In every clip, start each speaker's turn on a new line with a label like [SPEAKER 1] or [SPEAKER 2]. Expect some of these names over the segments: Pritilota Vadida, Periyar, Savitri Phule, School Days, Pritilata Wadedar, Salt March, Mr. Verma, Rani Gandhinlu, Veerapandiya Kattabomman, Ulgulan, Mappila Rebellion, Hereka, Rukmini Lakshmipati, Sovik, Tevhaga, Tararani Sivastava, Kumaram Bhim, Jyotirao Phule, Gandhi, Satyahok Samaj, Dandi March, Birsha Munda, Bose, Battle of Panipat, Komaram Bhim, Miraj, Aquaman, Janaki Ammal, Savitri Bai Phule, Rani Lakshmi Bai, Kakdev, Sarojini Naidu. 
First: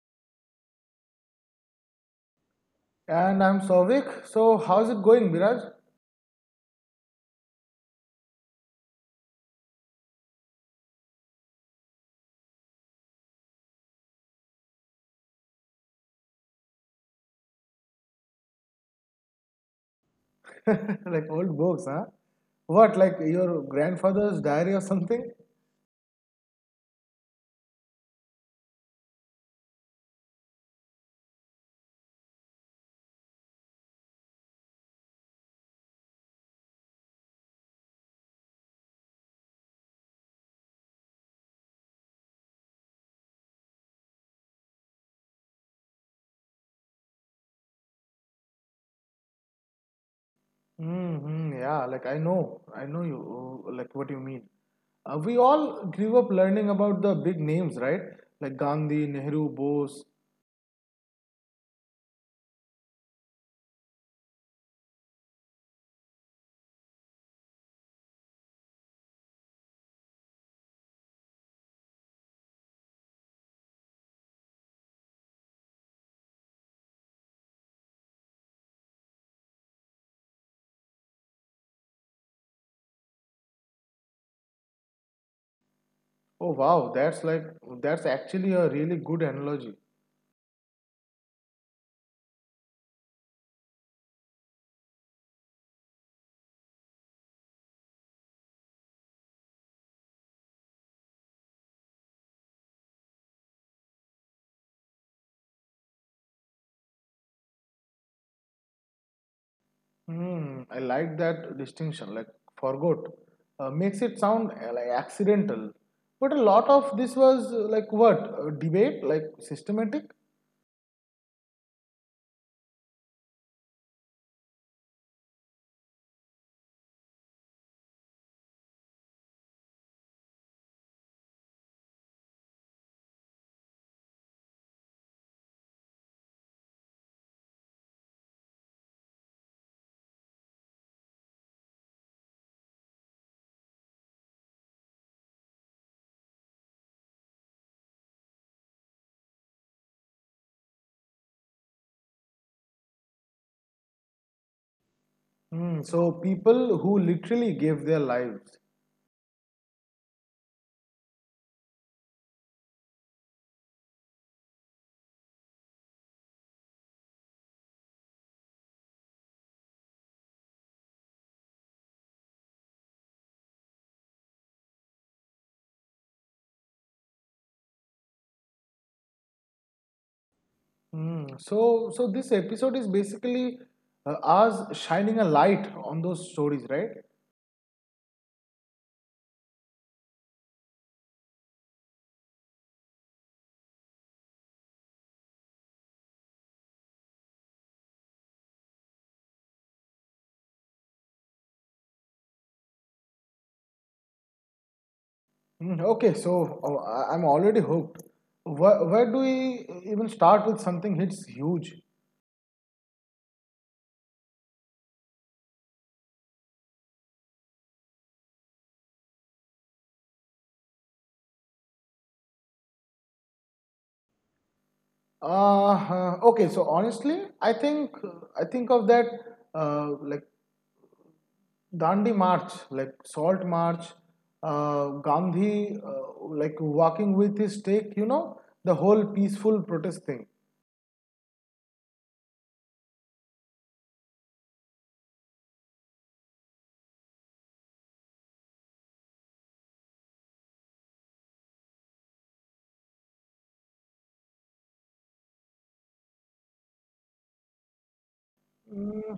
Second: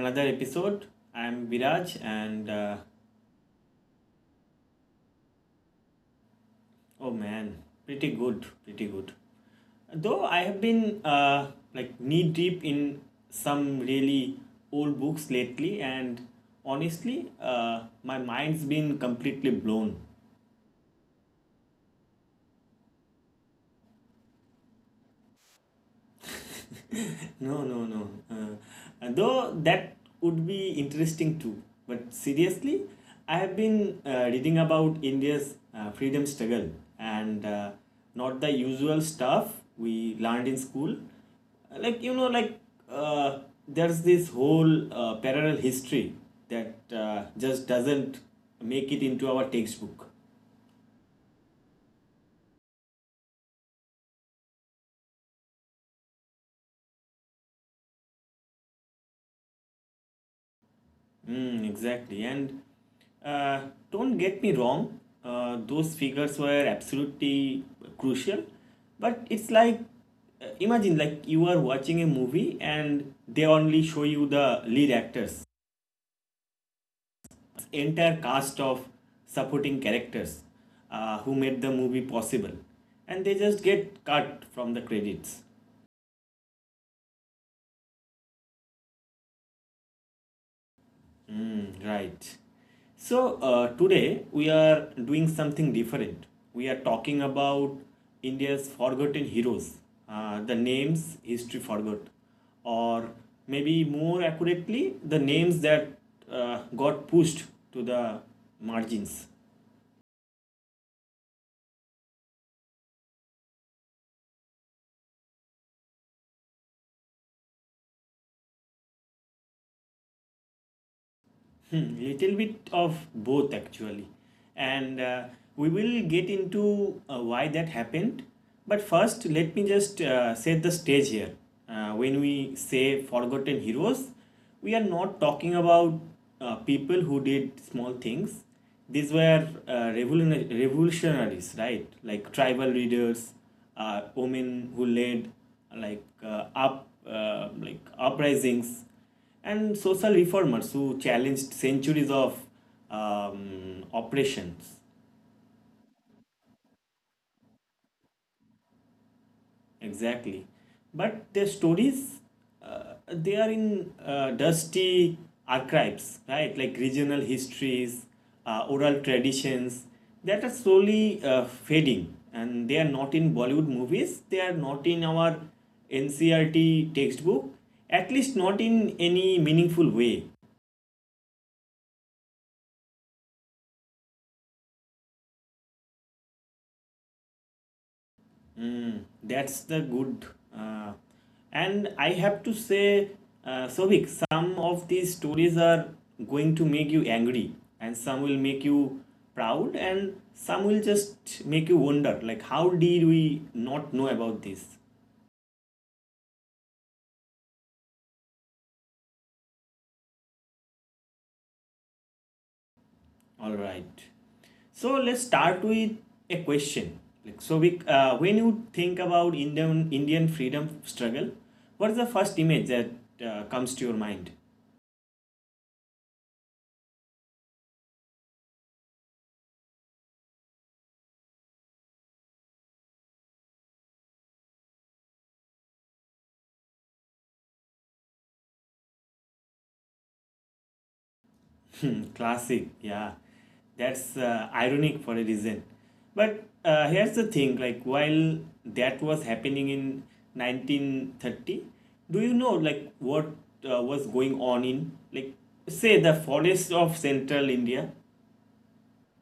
[SPEAKER 1] another episode. I'm Viraj and
[SPEAKER 2] And I'm Sovik. So how's it going, Miraj?
[SPEAKER 1] oh man, pretty good, pretty good. Though I have been like knee deep in some really old books lately, and honestly, my mind's been completely blown.
[SPEAKER 2] Like old books, huh? What, like your grandfather's diary or something?
[SPEAKER 1] No, no, no. Though that would be interesting too. But seriously, I have been reading about India's freedom struggle and not the usual stuff we learned in school. Like, you know, like uh, there's this whole parallel history that just doesn't make it into our textbook.
[SPEAKER 2] Mm-hmm, yeah, like I know like what you mean. We all grew up learning about the big names, right? Like Gandhi, Nehru, Bose.
[SPEAKER 1] Mm, exactly. And uh, don't get me wrong, those figures were absolutely crucial. But it's like, imagine like you are watching a movie and they only show you the lead actors, entire cast of supporting characters who made the movie possible. And they just get cut from the credits.
[SPEAKER 2] Oh wow, that's actually a really good analogy.
[SPEAKER 1] Mm, right. So, today we are doing something different. We are talking about India's forgotten heroes, the names history forgot, or maybe more accurately, the names that got pushed to the margins.
[SPEAKER 2] Hmm, I like that distinction. Like forgot, makes it sound, like accidental, but a lot of this was like what debate, like systematic.
[SPEAKER 1] Hmm, little bit of both actually. And we will get into why that happened. But first, let me just set the stage here. When we say forgotten heroes, we are not talking about people who did small things. These were revolutionaries, right? Like tribal leaders, women who led like uprisings and social reformers who challenged centuries of oppressions.
[SPEAKER 2] Hmm, so people who literally gave their lives.
[SPEAKER 1] Exactly. But their stories, they are in dusty archives, right? Like regional histories, oral traditions that are slowly fading. And they are not in Bollywood movies, they are not in our NCRT textbook, at least not in any meaningful way.
[SPEAKER 2] Hmm, so this episode is basically us shining a light on those stories, right?
[SPEAKER 1] Mm, that's the good. Uh, and I have to say, Sobhik, some of these stories are going to make you angry, and some will make you proud, and some will just make you wonder, like, how did we not know about this?
[SPEAKER 2] Hmm, okay, so I'm already hooked. Where do we even start with something hits huge?
[SPEAKER 1] All right. So let's start with a question. Like, Sobhik, when you think about Indian freedom struggle, what is the first image that comes to your mind?
[SPEAKER 2] Okay, so honestly, I think of that like Dandi March, like Salt March, Gandhi, like walking with his stick. The whole peaceful protest thing.
[SPEAKER 1] Hmm, classic, yeah. That's ironic for a reason. But here's the thing like, while that was happening in 1930, do you know like what was going on in, like, say, the forest of central India?
[SPEAKER 2] Mm,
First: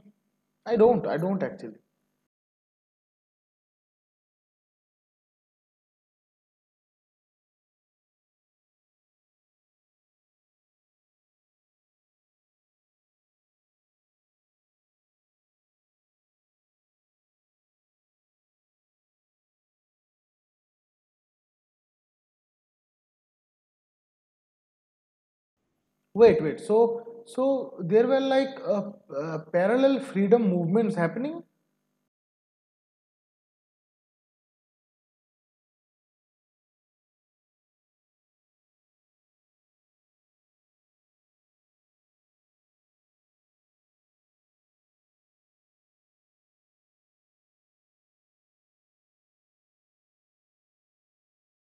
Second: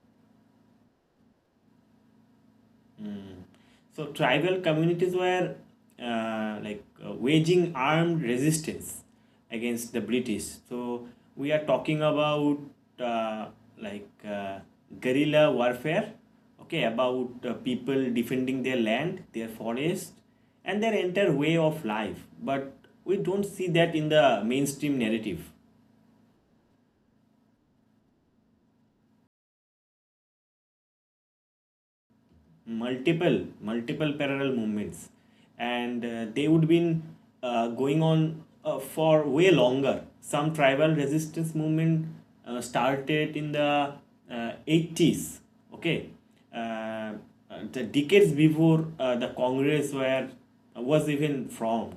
[SPEAKER 2] I don't. I don't actually.
[SPEAKER 1] So tribal communities were waging armed resistance against the British. So we are talking about uh, like uh, guerrilla warfare, okay, about people defending their land, their forest, and their entire way of life. But we don't see that in the mainstream narrative.
[SPEAKER 2] Wait, wait. So there were like parallel freedom movements happening.
[SPEAKER 1] Multiple parallel movements and they would been going on for way longer. Some tribal resistance movement started in the 80s, okay, uh, uh, the decades before the Congress were was even formed.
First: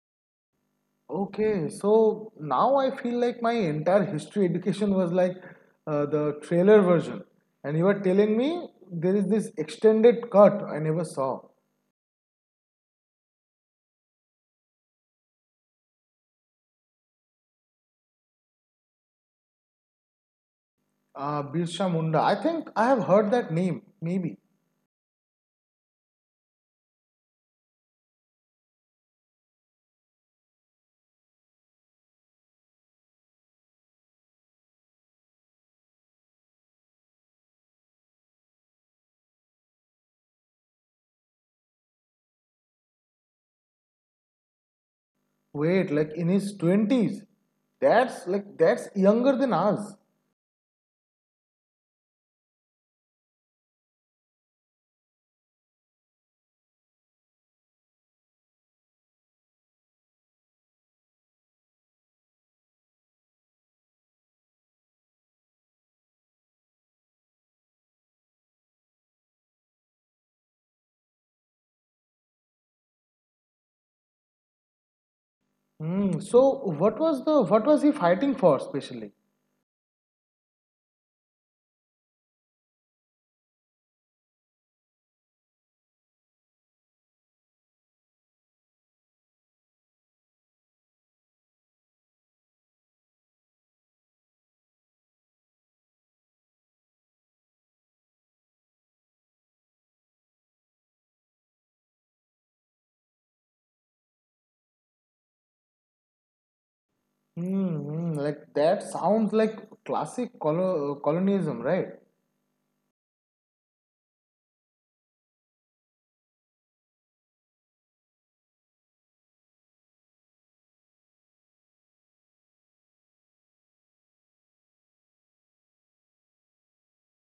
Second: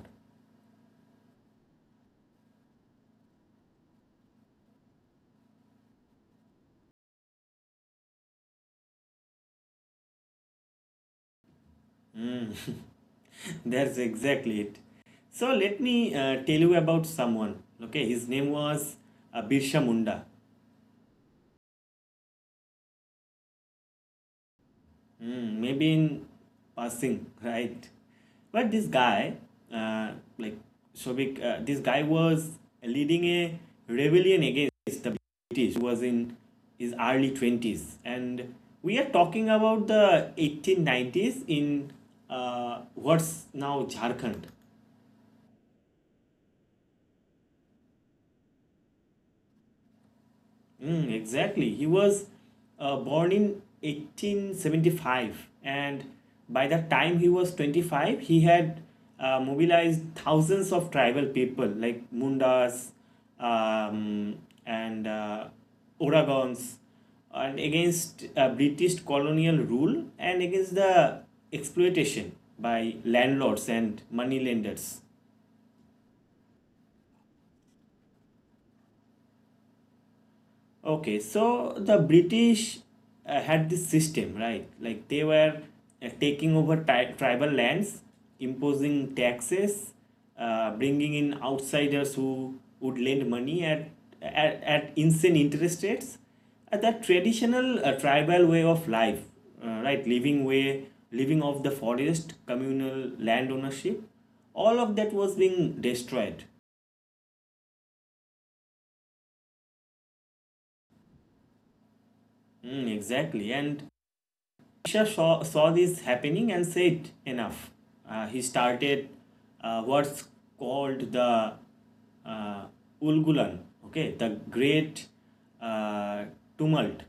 [SPEAKER 2] Okay, so now I feel like my entire history education was like the trailer version, and you are telling me there is this extended cut I never saw.
[SPEAKER 1] Mm. That's exactly it. So let me tell you about someone. Okay, his name was Birsha Munda.
[SPEAKER 2] Birsha Munda. I think I have heard that name. Maybe.
[SPEAKER 1] Mm, maybe in passing, right? But this guy, uh, like Shobik, this guy was leading a rebellion against the British. He was in his early 20s. And we are talking about the 1890s in what's now Jharkhand.
[SPEAKER 2] Wait, like in his 20s. That's younger than us.
[SPEAKER 1] Mm, exactly. He was born in 1875, and by the time he was 25, he had mobilized thousands of tribal people like Mundas um, and Oregons and against British colonial rule and against the exploitation by landlords and moneylenders.
[SPEAKER 2] Hmm. So what was he fighting for especially?
[SPEAKER 1] Okay, so the British had this system, right? Like they were taking over tribal lands, imposing taxes, bringing in outsiders who would lend money at insane interest rates. That traditional tribal way of life, right? Living off the forest, communal land ownership, all of that was being destroyed.
[SPEAKER 2] Hmm. Like that sounds like classic colonialism, right?
[SPEAKER 1] Mm, exactly, and Krishna saw this happening and said, enough. He started what's called the uh, Ulgulan, okay, the great uh, tumult.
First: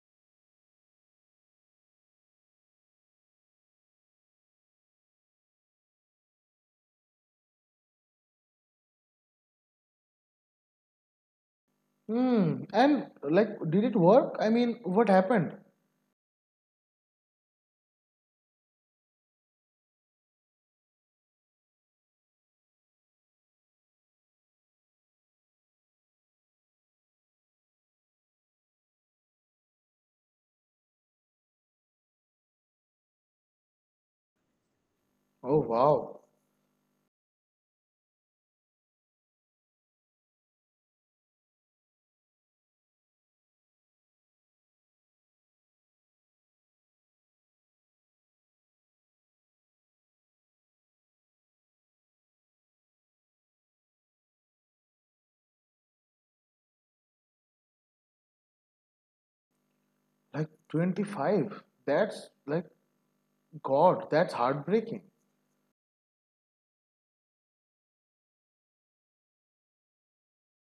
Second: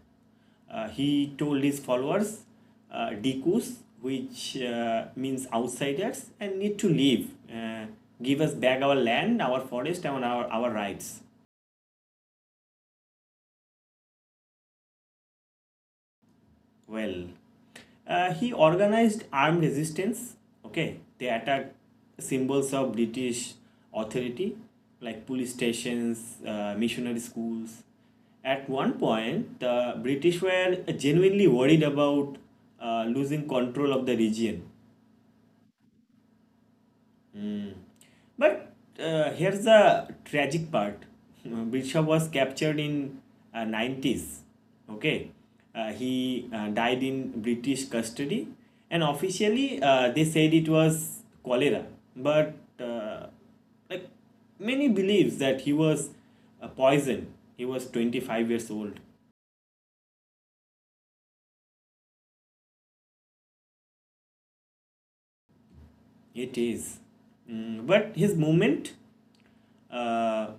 [SPEAKER 1] He told his followers, Dikus, which means outsiders, and need to leave. Give us back our land, our forest, and our rights.
[SPEAKER 2] Hmm. And like, did it work? I mean, what happened?
[SPEAKER 1] Well, he organized armed resistance. Okay, they attacked symbols of British authority like police stations, missionary schools. At one point, the British were genuinely worried about losing control of the region.
[SPEAKER 2] Oh wow!
[SPEAKER 1] But here's the tragic part. Birsha was captured in 90s. Okay, he died in British custody, and officially they said it was cholera. But uh, like many believes that he was poisoned. He was 25 years old.
[SPEAKER 2] Like 25. That's like God. That's heartbreaking.
[SPEAKER 1] It is. Mm, but his movement uh,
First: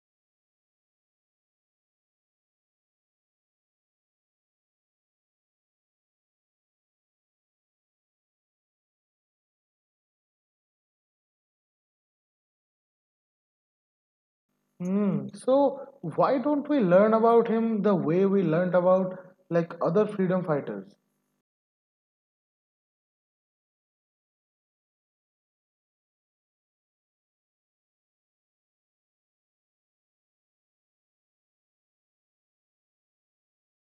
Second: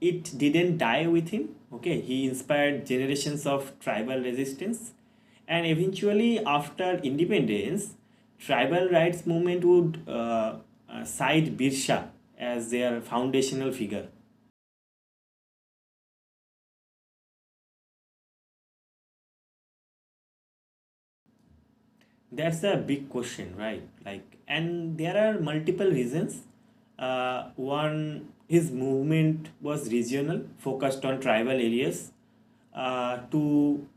[SPEAKER 1] it didn't die with him. Okay, he inspired generations of tribal resistance, and eventually, after independence, tribal rights movement would cite Birsa as their foundational figure.
[SPEAKER 2] Hmm. So why don't we learn about him the way we learned about like other freedom fighters?
[SPEAKER 1] That's a big question, right? Like, and there are multiple reasons. One, his movement was regional, focused on tribal areas. Two,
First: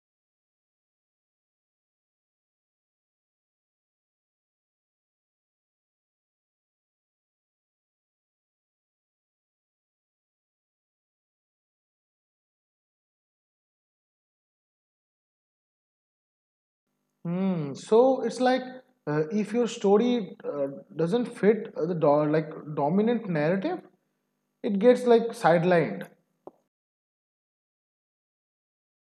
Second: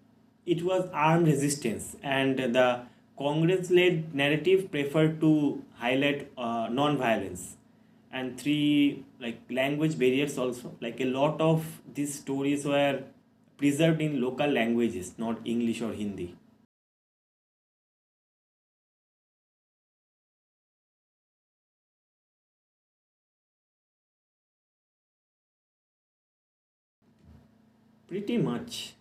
[SPEAKER 1] it was armed resistance, and the Congress-led narrative preferred to highlight non-violence. And three, like language barriers also. Like a lot of these stories were preserved in local languages, not English or Hindi.
[SPEAKER 2] Hmm. So it's like if your story doesn't fit the like dominant narrative, it gets like sidelined.
[SPEAKER 1] Pretty much.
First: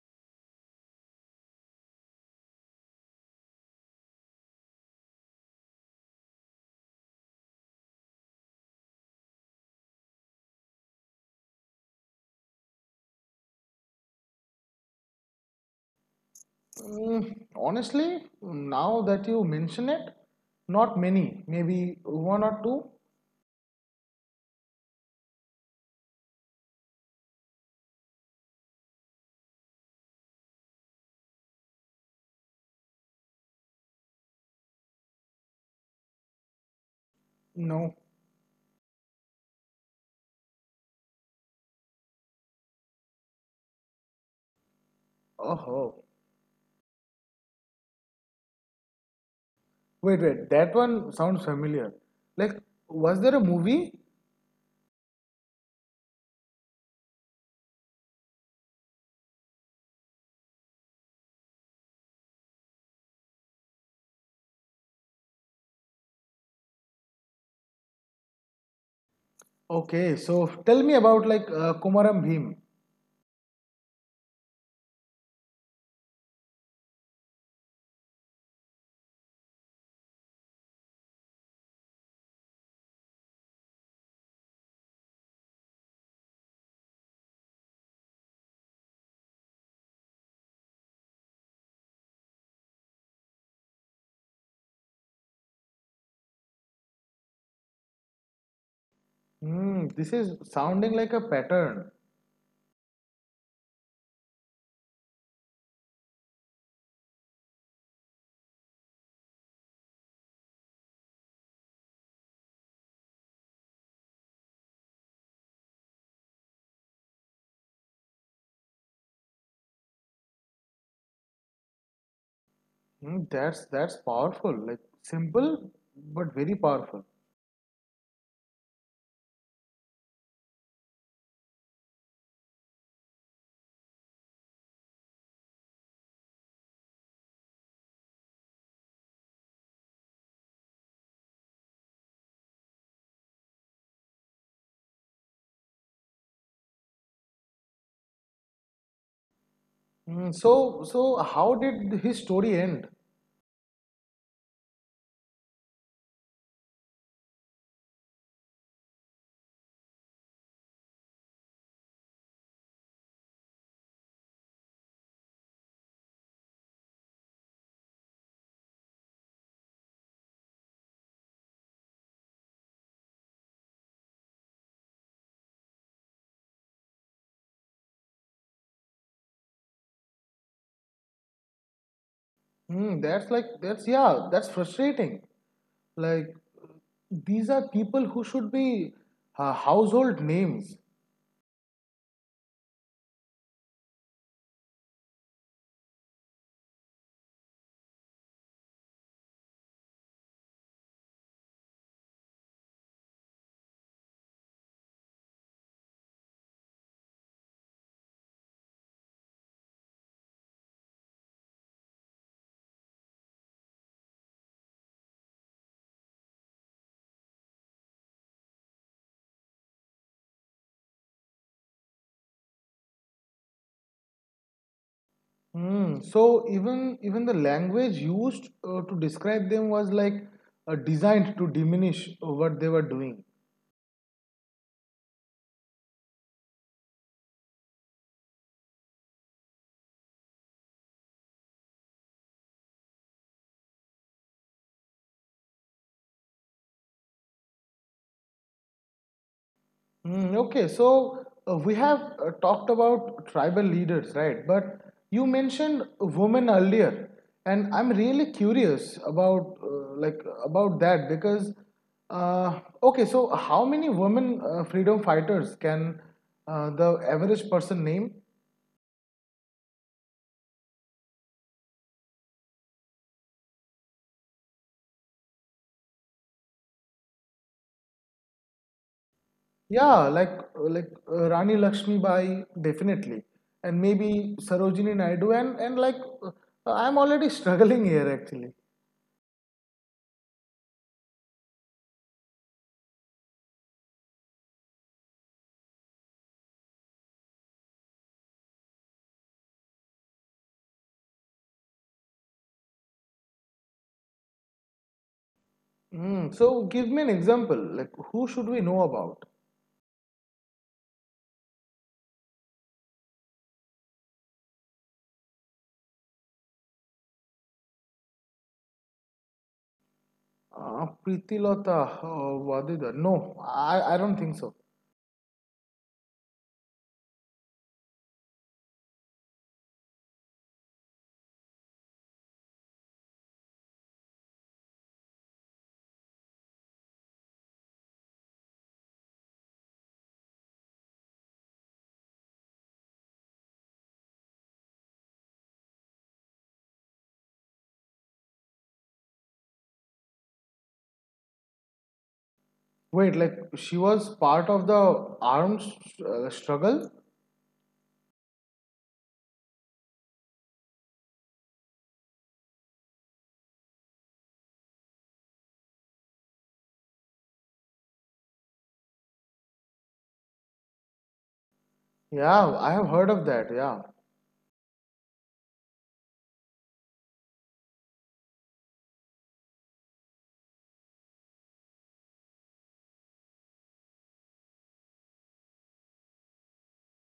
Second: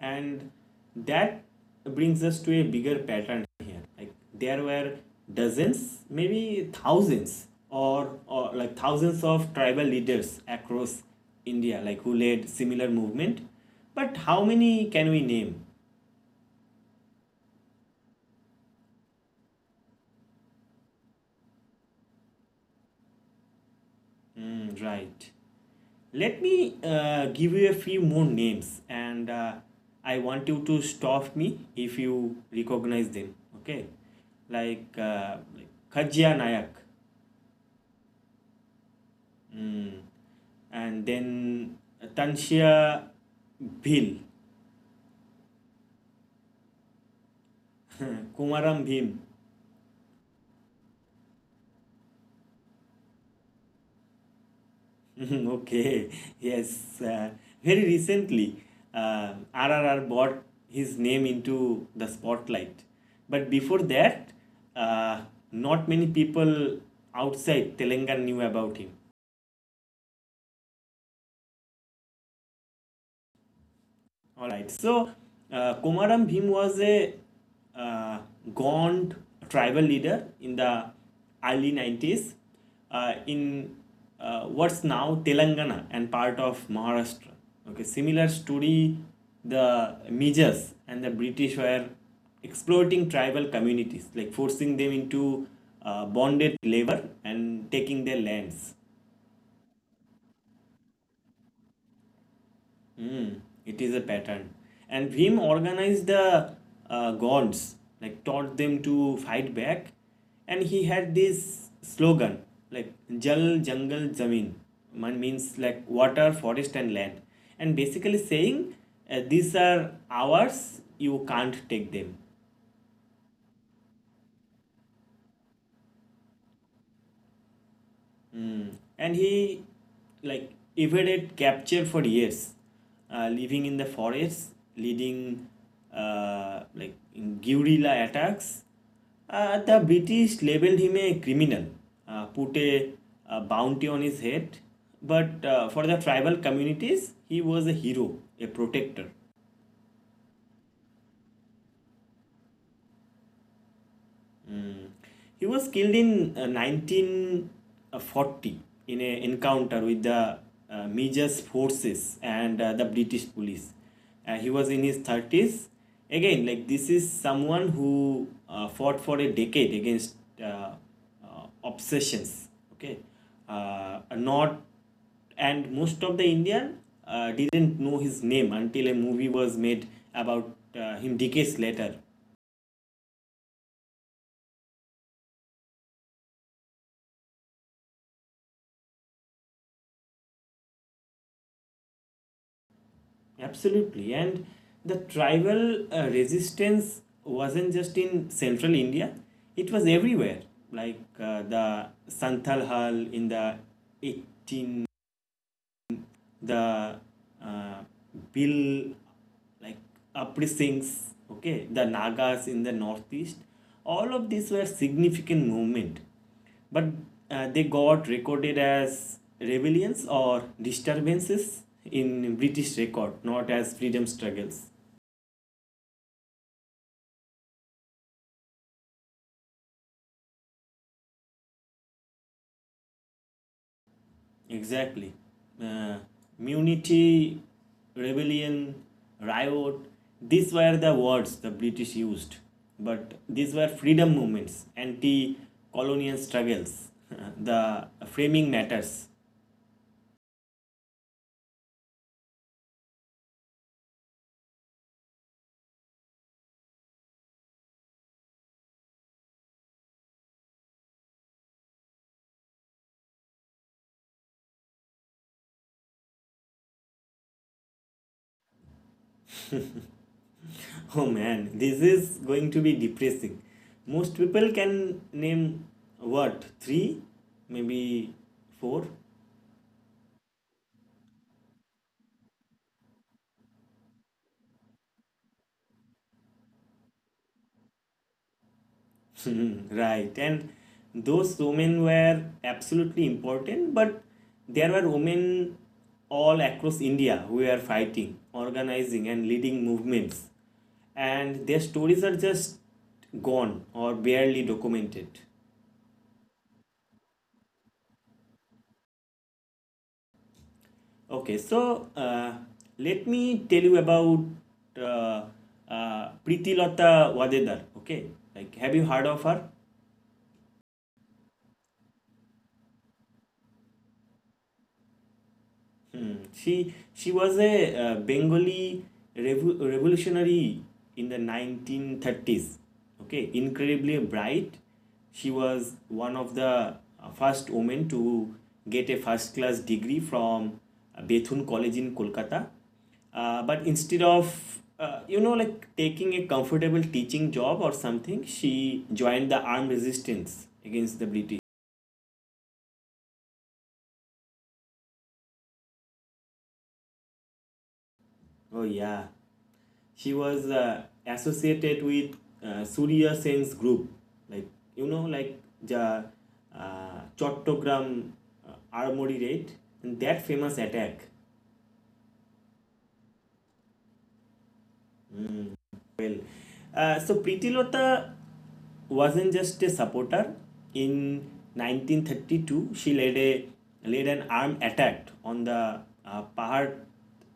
[SPEAKER 1] And that brings us to a bigger pattern here. Like there were dozens, maybe thousands, or like thousands of tribal leaders across India, like who led similar movement. But how many can we name?
[SPEAKER 2] Mm, honestly, now that you mention it, not many. Maybe one or two.
[SPEAKER 1] Mm, right. Let me give you a few more names, and I want you to stop me if you recognize them. Okay, like Khajia Nayak.
[SPEAKER 2] No.
[SPEAKER 1] Mm. And then Tanshia Bhil,
[SPEAKER 2] Oh,
[SPEAKER 1] Kumaram Bhim.
[SPEAKER 2] wait, wait. That one sounds familiar. Like, was there a movie?
[SPEAKER 1] Mhm, okay, yes. Very recently, RRR brought his name into the spotlight. But before that, uh, not many people outside Telangana knew about him.
[SPEAKER 2] Okay, so tell me about like Kumaram Bhim.
[SPEAKER 1] All right. So Komaram Bhim was a uh, gaunt tribal leader in the early 90s in what's now Telangana and part of Maharashtra. Okay, similar story. The Mijas and the British were exploiting tribal communities, like forcing them into bonded labor and taking their lands.
[SPEAKER 2] Hmm, this is sounding like a pattern.
[SPEAKER 1] Mm, it is a pattern. And Bhim organized the gods, like taught them to fight back. And he had this slogan, like Jal Jangal Zamin, man means like water, forest, and land. And basically saying, these are ours, you can't take them.
[SPEAKER 2] Hmm, that's powerful. Like simple, but very powerful.
[SPEAKER 1] Mm. And he like evaded capture for years, living in the forest, leading like in guerrilla attacks. The British labeled him a criminal, uh, put a, a bounty on his head, but for the tribal communities, he was a hero, a protector.
[SPEAKER 2] Hmm, so how did his story end?
[SPEAKER 1] Mm. He was killed in 1940 in an encounter with the Mijas forces and the British police. He was in his 30s. Again, like this is someone who fought for a decade against uh, obsessions. Okay, not and most of the Indian didn't know his name until a movie was made about him decades later.
[SPEAKER 2] Hmm, that's, yeah, that's frustrating. Like, these are people who should be household names.
[SPEAKER 1] Absolutely. And the tribal resistance wasn't just in central India, it was everywhere. Like the Santhal Hall in the 18, the uh, Bill like uprisings, okay, the Nagas in the northeast, all of these were significant movement, but they got recorded as rebellions or disturbances in British record, not as freedom struggles.
[SPEAKER 2] Hmm. So even the language used to describe them was like designed to diminish what they were doing.
[SPEAKER 1] Exactly. Uh, Munity, rebellion, riot, these were the words the British used. But these were freedom movements, anti colonial struggles. The framing matters.
[SPEAKER 2] Mm, okay, so we have talked about tribal leaders, right? But you mentioned women earlier, and I'm really curious about that because okay, so how many women freedom fighters can the average person name?
[SPEAKER 1] Oh man, this is going to be depressing. Most people can name what? Three? Maybe four?
[SPEAKER 2] Yeah, like Rani Lakshmi Bai definitely, and maybe Sarojini Naidu, and like I'm already struggling here actually.
[SPEAKER 1] Right. And those women were absolutely important, but there were women all across India who were fighting, organizing, and leading movements. And their stories are just gone or barely documented.
[SPEAKER 2] Mm, so give me an example. Like who should we know about?
[SPEAKER 1] Okay, so let me tell you about uh, Preeti Lata Wadedar. Okay, like have you heard of her?
[SPEAKER 2] Pritilota Vadida. No, I don't think so.
[SPEAKER 1] Mm. She was a Bengali revolutionary in the 1930s. Okay, incredibly bright. She was one of the first women to get a first class degree from Bethune College in Kolkata. But instead of you know like taking a comfortable teaching job or something, she joined the armed resistance against the British.
[SPEAKER 2] Wait, like she was part of the arms struggle?
[SPEAKER 1] Oh yeah. She was associated with Surya Sen's group, like you know, like the Chattogram Armory raid and that famous attack.
[SPEAKER 2] Yeah, I have heard of that. Yeah.
[SPEAKER 1] Well. So Pritilota wasn't just a supporter. In 1932, she led a led an armed attack on the Pahar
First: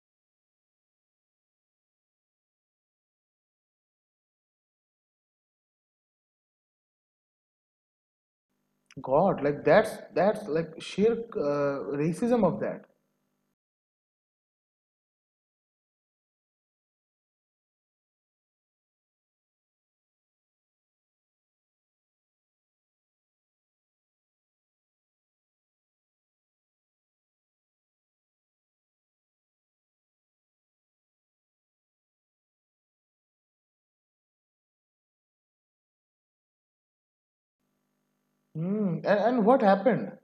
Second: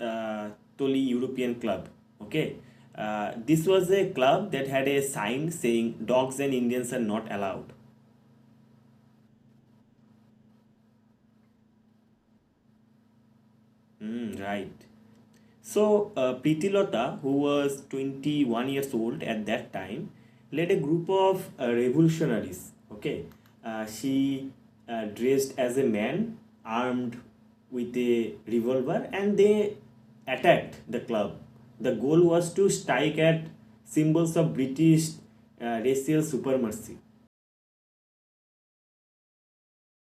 [SPEAKER 1] uh, Toli European Club. Okay, this was a club that had a sign saying "Dogs and Indians are not allowed."
[SPEAKER 2] God, like that's like sheer racism of that.
[SPEAKER 1] Mm, right. So, Pritilota, who was 21 years old at that time, led a group of revolutionaries. Okay, she dressed as a man, armed with a revolver, and they attacked the club. The goal was to strike at symbols of British racial supremacy.
[SPEAKER 2] Mm, and what happened?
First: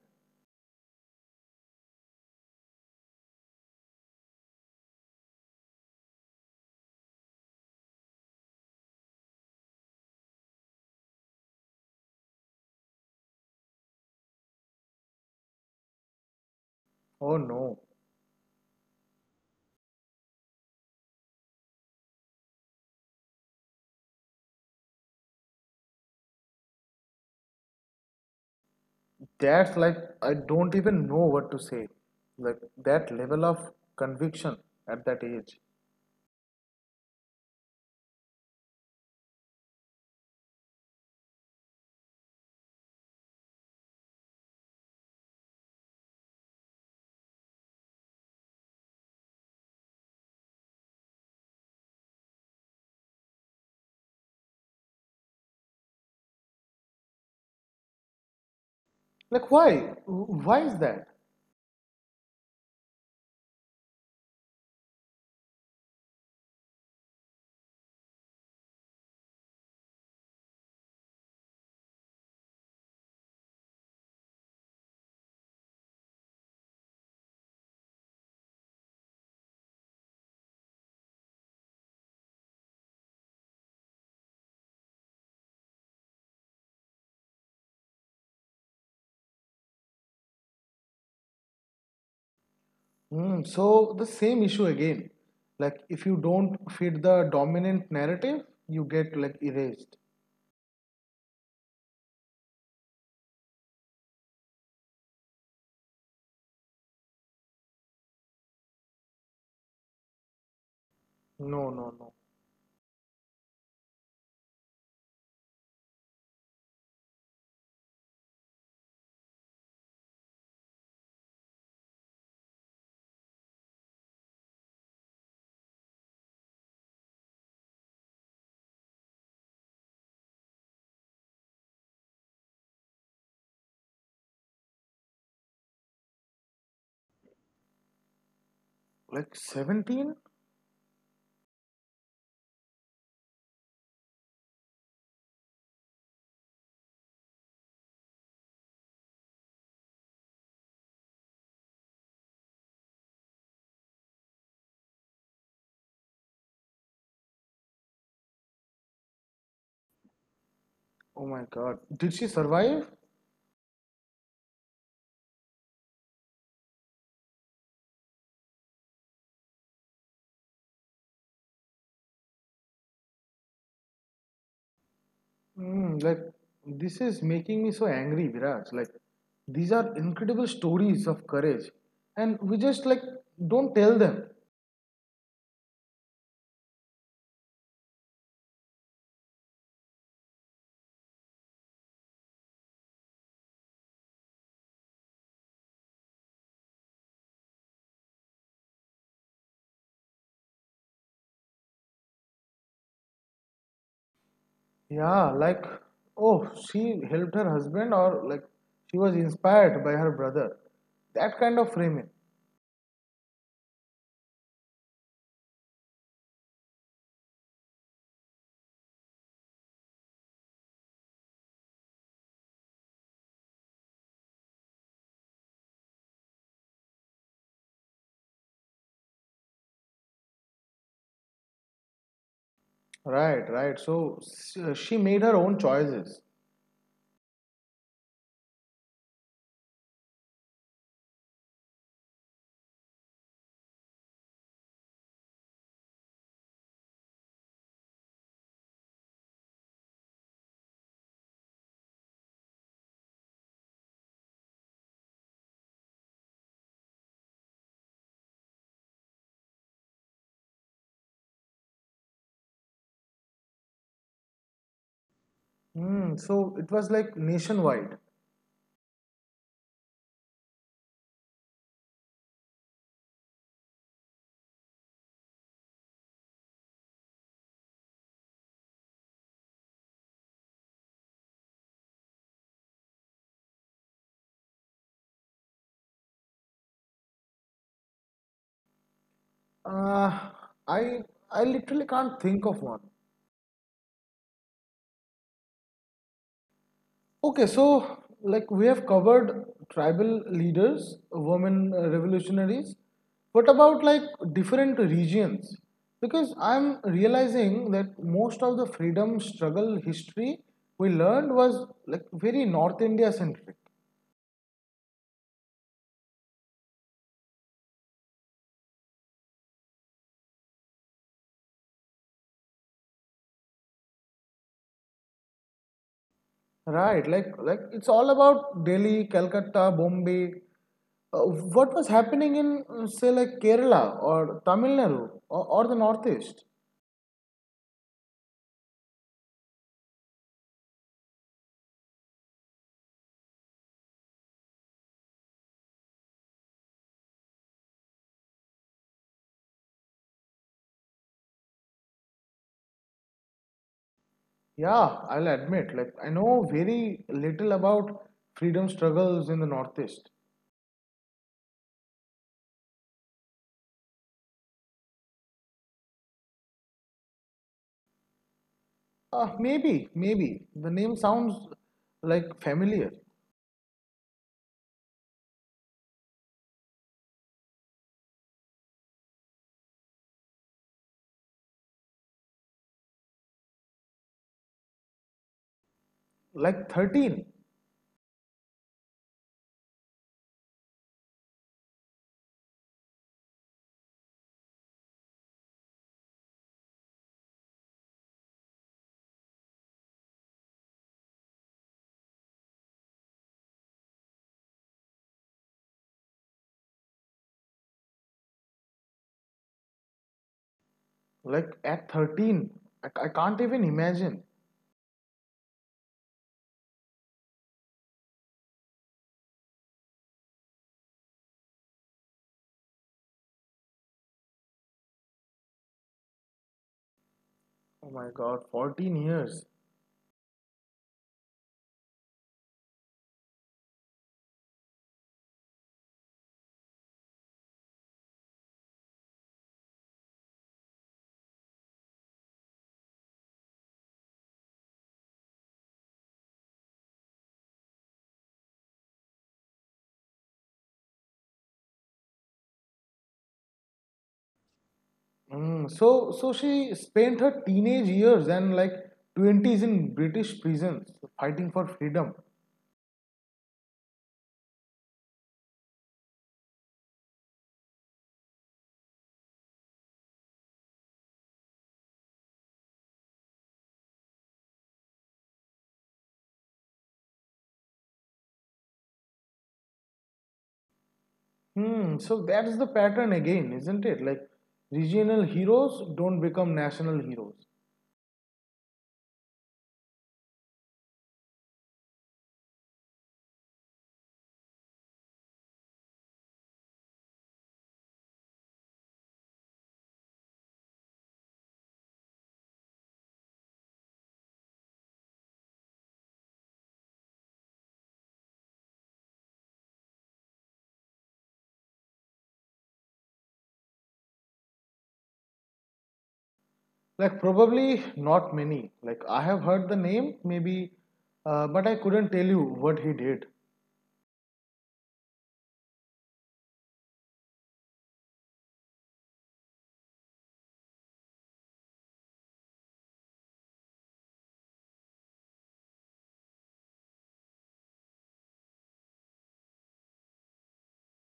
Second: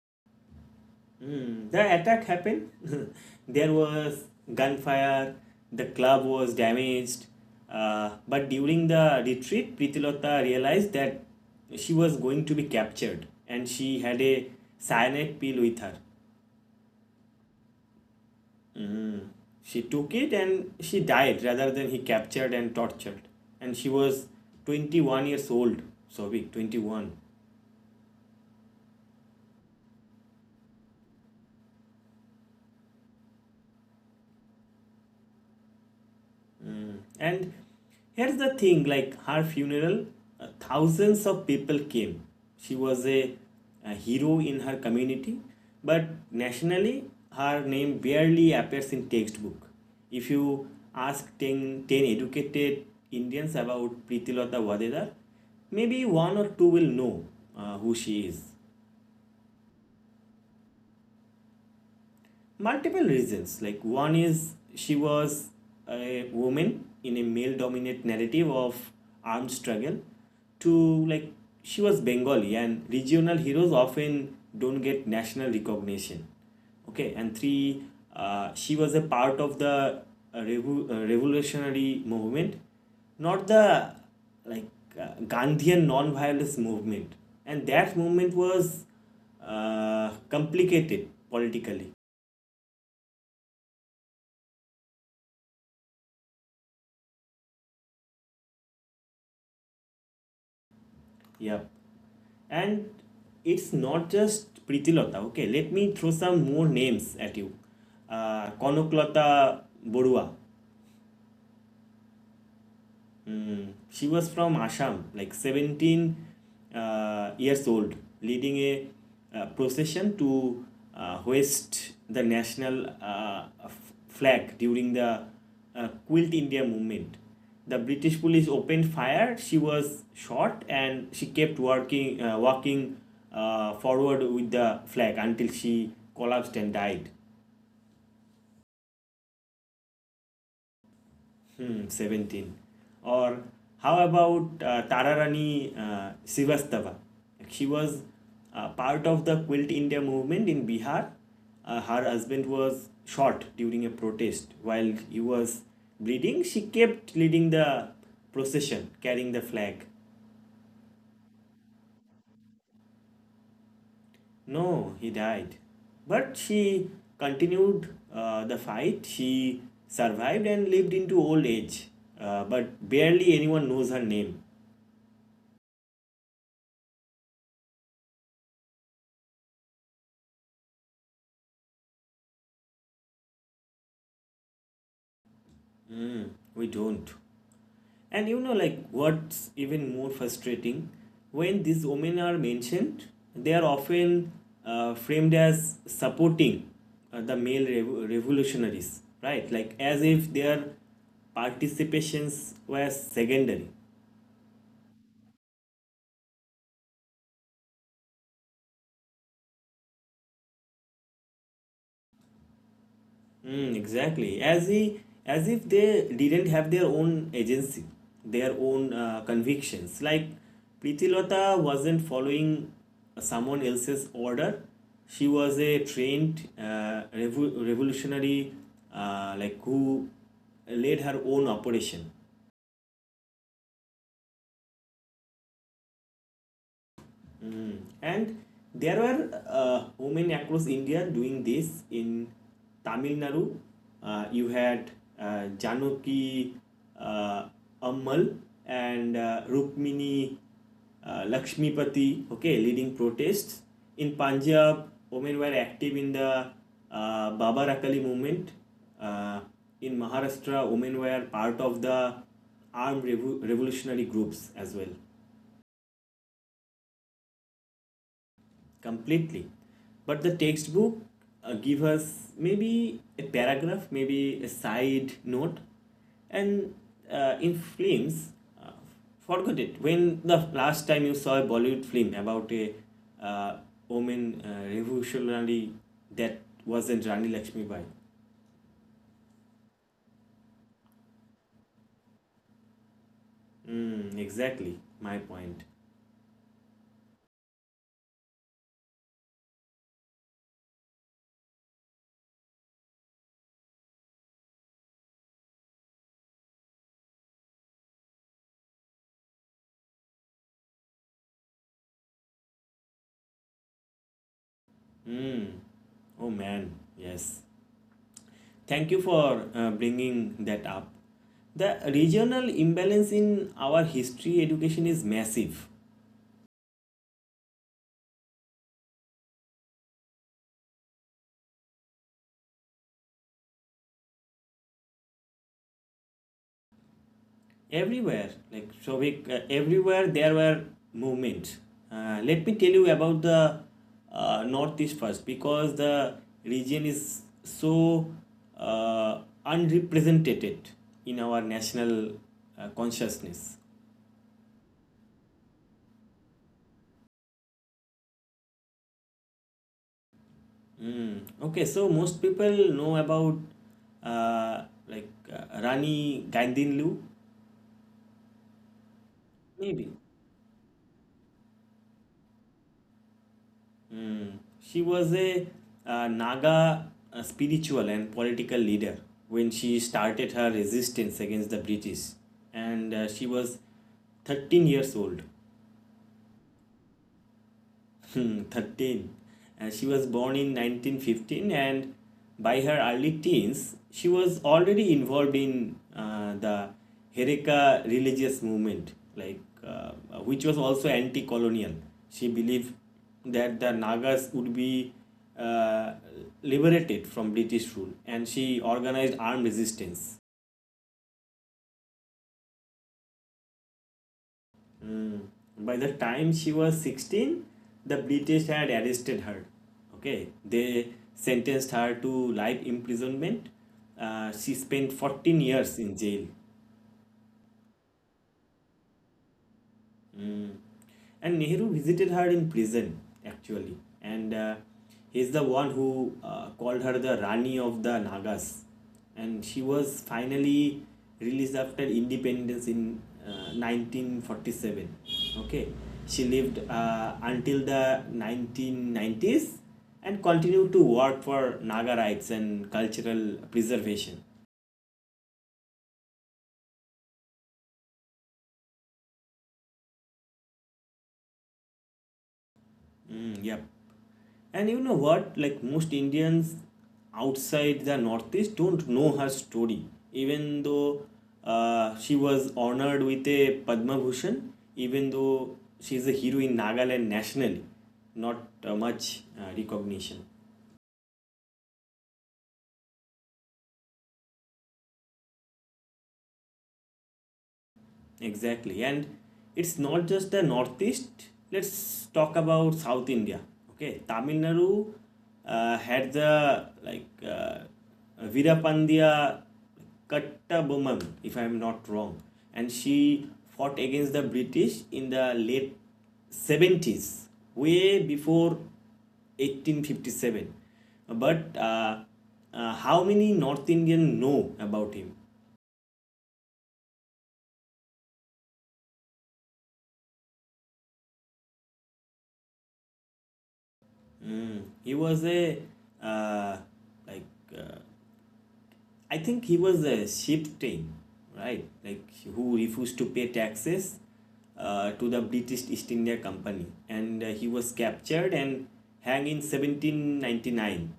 [SPEAKER 1] Mm, the attack happened. There was gunfire. The club was damaged. But during the retreat, Pritilota realized that she was going to be captured, and she had a cyanide pill with her.
[SPEAKER 2] Oh no,
[SPEAKER 1] Mm. She took it and she died rather than he captured and tortured. And she was 21 years old, Sovic, 21.
[SPEAKER 2] that's like I don't even know what to say. Like that level of conviction at that age.
[SPEAKER 1] And here's the thing like her funeral, thousands of people came. She was a hero in her community, but nationally, her name barely appears in textbook. If you ask ten educated Indians about Pritilata Vadedar, maybe one or two will know who she is.
[SPEAKER 2] Like why? Why is that?
[SPEAKER 1] Multiple reasons like one is she was a woman in a male dominant narrative of armed struggle. Two, like she was Bengali and regional heroes often don't get national recognition. Okay, and three, she was a part of the revolutionary movement, not the like uh, Gandhian non-violence movement, and that movement was complicated politically.
[SPEAKER 2] Mm, so the same issue again. Like if you don't fit the dominant narrative, you get like erased.
[SPEAKER 1] Yep. And it's not just Pritilata, okay? Let me throw some more names at you. Konoklata Borua.
[SPEAKER 2] No, no, no.
[SPEAKER 1] Mm, she was from Assam, like 17 years old, leading a procession to hoist the national flag during the Quilt India movement. The British police opened fire. She was shot, and she kept working, walking forward with the flag until she collapsed and died.
[SPEAKER 2] Like 17?
[SPEAKER 1] Hmm, 17. Or how about Tararani Sivastava? She was part of the Quilt India movement in Bihar. Her husband was shot during a protest. While he was bleeding, she kept leading the procession, carrying the flag.
[SPEAKER 2] Oh my God. Did she survive?
[SPEAKER 1] No, he died. But she continued the fight. She survived and lived into old age. But barely anyone knows her name.
[SPEAKER 2] Mm, like this is making me so angry, Viraj. Like these are incredible stories of courage. And we just like don't tell them.
[SPEAKER 1] We don't. And you know, like, what's even more frustrating? When these women are mentioned, they are often framed as supporting the revolutionaries, right? Like, as if their participations were secondary.
[SPEAKER 2] Yeah, like oh, she helped her husband or like she was inspired by her brother. That kind of framing.
[SPEAKER 1] Mm, exactly. As if they didn't have their own agency, their own convictions. Like Pritilota wasn't following someone else's order. She was a trained revolutionary, like who led her own operation.
[SPEAKER 2] Right, right. So she made her own choices.
[SPEAKER 1] Mm. And there were women across India doing this in Tamil Nadu. You had Janaki uh, Ammal and Rukmini Lakshmipati, okay, leading protests. In Punjab, women were active in the Baba Rakali movement. Uh, in Maharashtra, women were part of the armed revolutionary groups as well.
[SPEAKER 2] Mm, so it was like nationwide.
[SPEAKER 1] Completely. But the textbook give us maybe a paragraph, maybe a side note, and in films, uh, forget it. When the last time you saw a Bollywood film about a uh, woman revolutionary that wasn't Rani Lakshmi Bai?
[SPEAKER 2] Uh, I I literally can't think of one.
[SPEAKER 1] Mm, exactly my point.
[SPEAKER 2] Okay, so like we have covered tribal leaders, women revolutionaries. What about like different regions? Because I'm realizing that most of the freedom struggle history we learned was like very North India centric.
[SPEAKER 1] Mm. Oh man, yes. Thank you for bringing that up. The regional imbalance in our history education is massive.
[SPEAKER 2] Right, like it's all about Delhi, Calcutta, Bombay. Uh, what was happening in say like Kerala or Tamil Nadu, or the Northeast?
[SPEAKER 1] Everywhere, like Shovik, everywhere there were movements. Let me tell you about the Northeast first, because the region is so uh, unrepresented in our national consciousness.
[SPEAKER 2] Yeah, I'll admit, like I know very little about freedom struggles in the Northeast.
[SPEAKER 1] Mm. Okay, so most people know about like Rani Gandhinlu.
[SPEAKER 2] Uh, maybe,
[SPEAKER 1] Maybe.
[SPEAKER 2] maybe the name sounds like familiar.
[SPEAKER 1] She was a Naga spiritual and political leader. When she started her resistance against the British, and she was 13 years old.
[SPEAKER 2] Like 13,
[SPEAKER 1] Hmm, 13. And she was born in 1915, and by her early teens, she was already involved in the Hereka religious movement, like uh, which was also anti-colonial. She believed that the Nagas would be uh, liberated from British rule, and she organized armed resistance.
[SPEAKER 2] like at 13, I can't even imagine.
[SPEAKER 1] Mm. By the time she was 16, the British had arrested her. Okay, they sentenced her to life imprisonment. She spent 14 years in jail.
[SPEAKER 2] Oh my God, 14 years.
[SPEAKER 1] Mm. And Nehru visited her in prison, actually. And he's the one who called her the Rani of the Nagas. And she was finally released after independence in 1947. Okay. She lived until the 1990s and continued to work for Naga rights and cultural preservation.
[SPEAKER 2] Mm, so she spent her teenage years and like 20s in British prisons fighting for freedom.
[SPEAKER 1] Mm, yep. And you know what? Like most Indians outside the Northeast don't know her story. Even though she was honored with a Padma Bhushan, even though she's a hero in Nagaland, nationally, not much recognition.
[SPEAKER 2] Hmm, so that is the pattern again, isn't it? Like regional heroes don't become national heroes.
[SPEAKER 1] Exactly. And it's not just the Northeast. Let's talk about South India. Okay. Tamil Nadu had the like Veerapandiya Kattabomman, if I'm not wrong. And she fought against the British in the late 70s, way before 1857. But how many North Indian know about him?
[SPEAKER 2] Like probably not many. Like I have heard the name maybe, but I couldn't tell you what he did.
[SPEAKER 1] Hmm. He was a uh, like I think he was a shifting, right? Like who refused to pay taxes to the British East India Company, and he was captured and hanged in 1799.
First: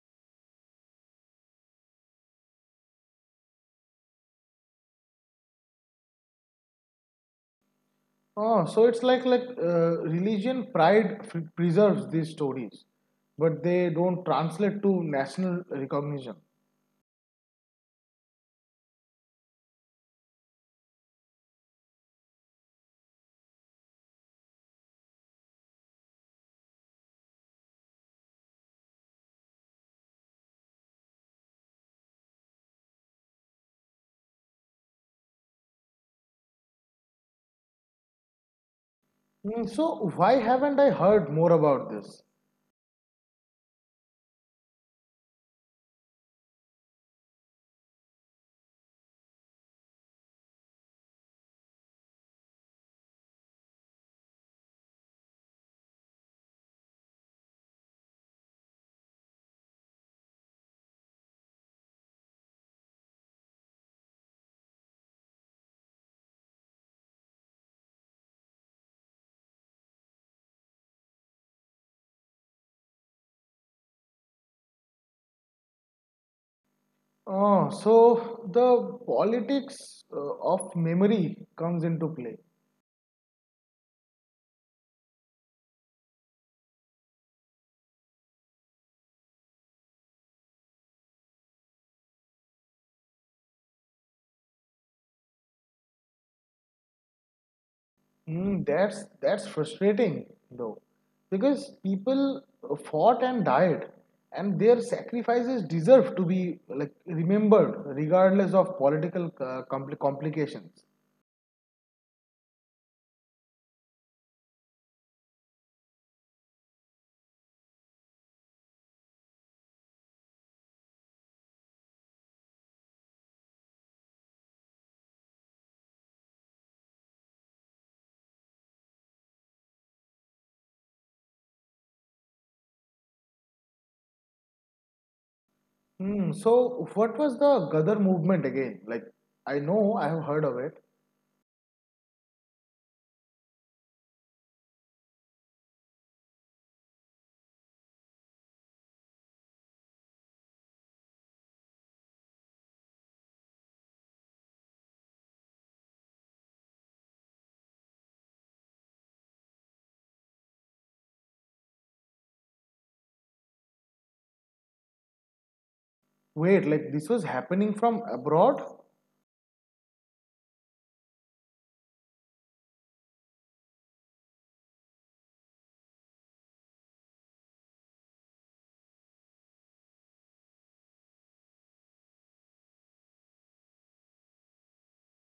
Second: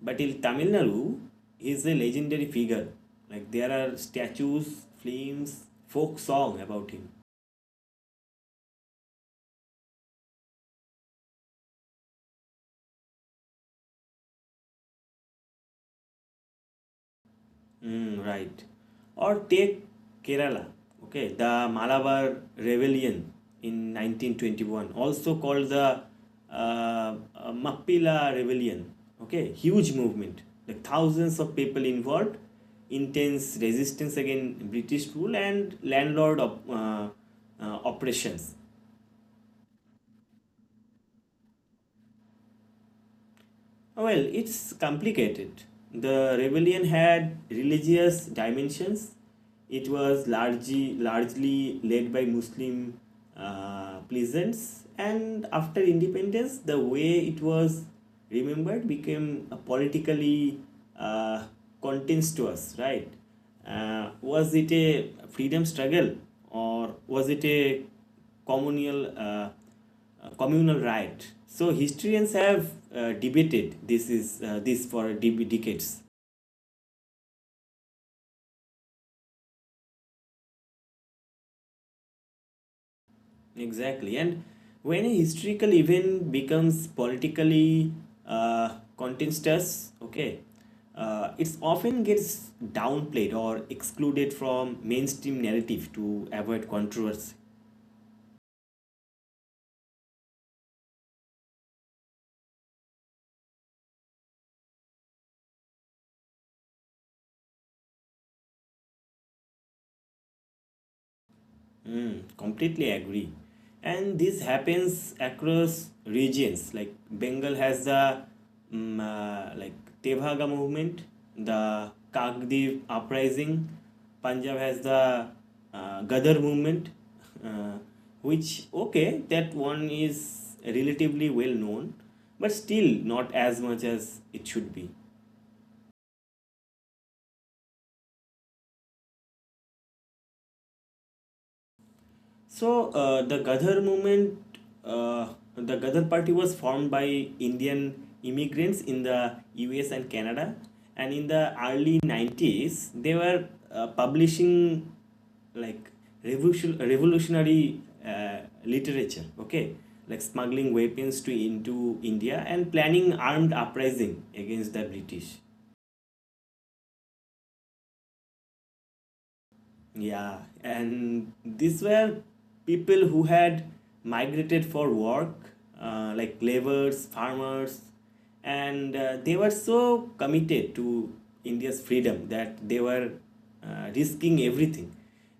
[SPEAKER 1] But in Tamil Nadu, he is a legendary figure. Like there are statues, films, folk song about him.
[SPEAKER 2] Oh, so it's like religion pride preserves these stories, but they don't translate to national recognition.
[SPEAKER 1] Mm, right. Or take Kerala, okay, the Malabar Rebellion in 1921, also called the uh, uh, Mappila Rebellion, okay, huge movement, like thousands of people involved, intense resistance against British rule and landlord oppressions.
[SPEAKER 2] Mm, so, why haven't I heard more about this?
[SPEAKER 1] Oh, well, it's complicated. The rebellion had religious dimensions. It was largely led by Muslim peasants, and after independence, the way it was remembered became a politically uh, contentious. Right? Was it a freedom struggle or was it a communal communal right. So historians have debated this for decades.
[SPEAKER 2] Oh, so the politics of memory comes into play.
[SPEAKER 1] Exactly. And when a historical event becomes politically contentious, okay, it often gets downplayed or excluded from mainstream narrative to avoid controversy.
[SPEAKER 2] Mm, that's frustrating though, because people fought and died, and their sacrifices deserve to be like remembered regardless of political complications.
[SPEAKER 1] Mm, completely agree. And this happens across regions. Like Bengal has the like Tevhaga movement, the Kakdev uprising. Punjab has the Gadar movement, uh, which, okay, that one is relatively well known, but still not as much as it should be.
[SPEAKER 2] Hmm. So, what was the Gadar movement again? Like, I know I have heard of it.
[SPEAKER 1] So the Ghadar movement, uh, the Ghadar party was formed by Indian immigrants in the US and Canada, and in the early 90s they were publishing like revolutionary uh, literature. Okay, like smuggling weapons to into India and planning armed uprising against the British.
[SPEAKER 2] Wait, like this was happening from abroad?
[SPEAKER 1] Yeah, and these were people who had migrated for work, like laborers, farmers, and they were so committed to India's freedom that they were risking everything.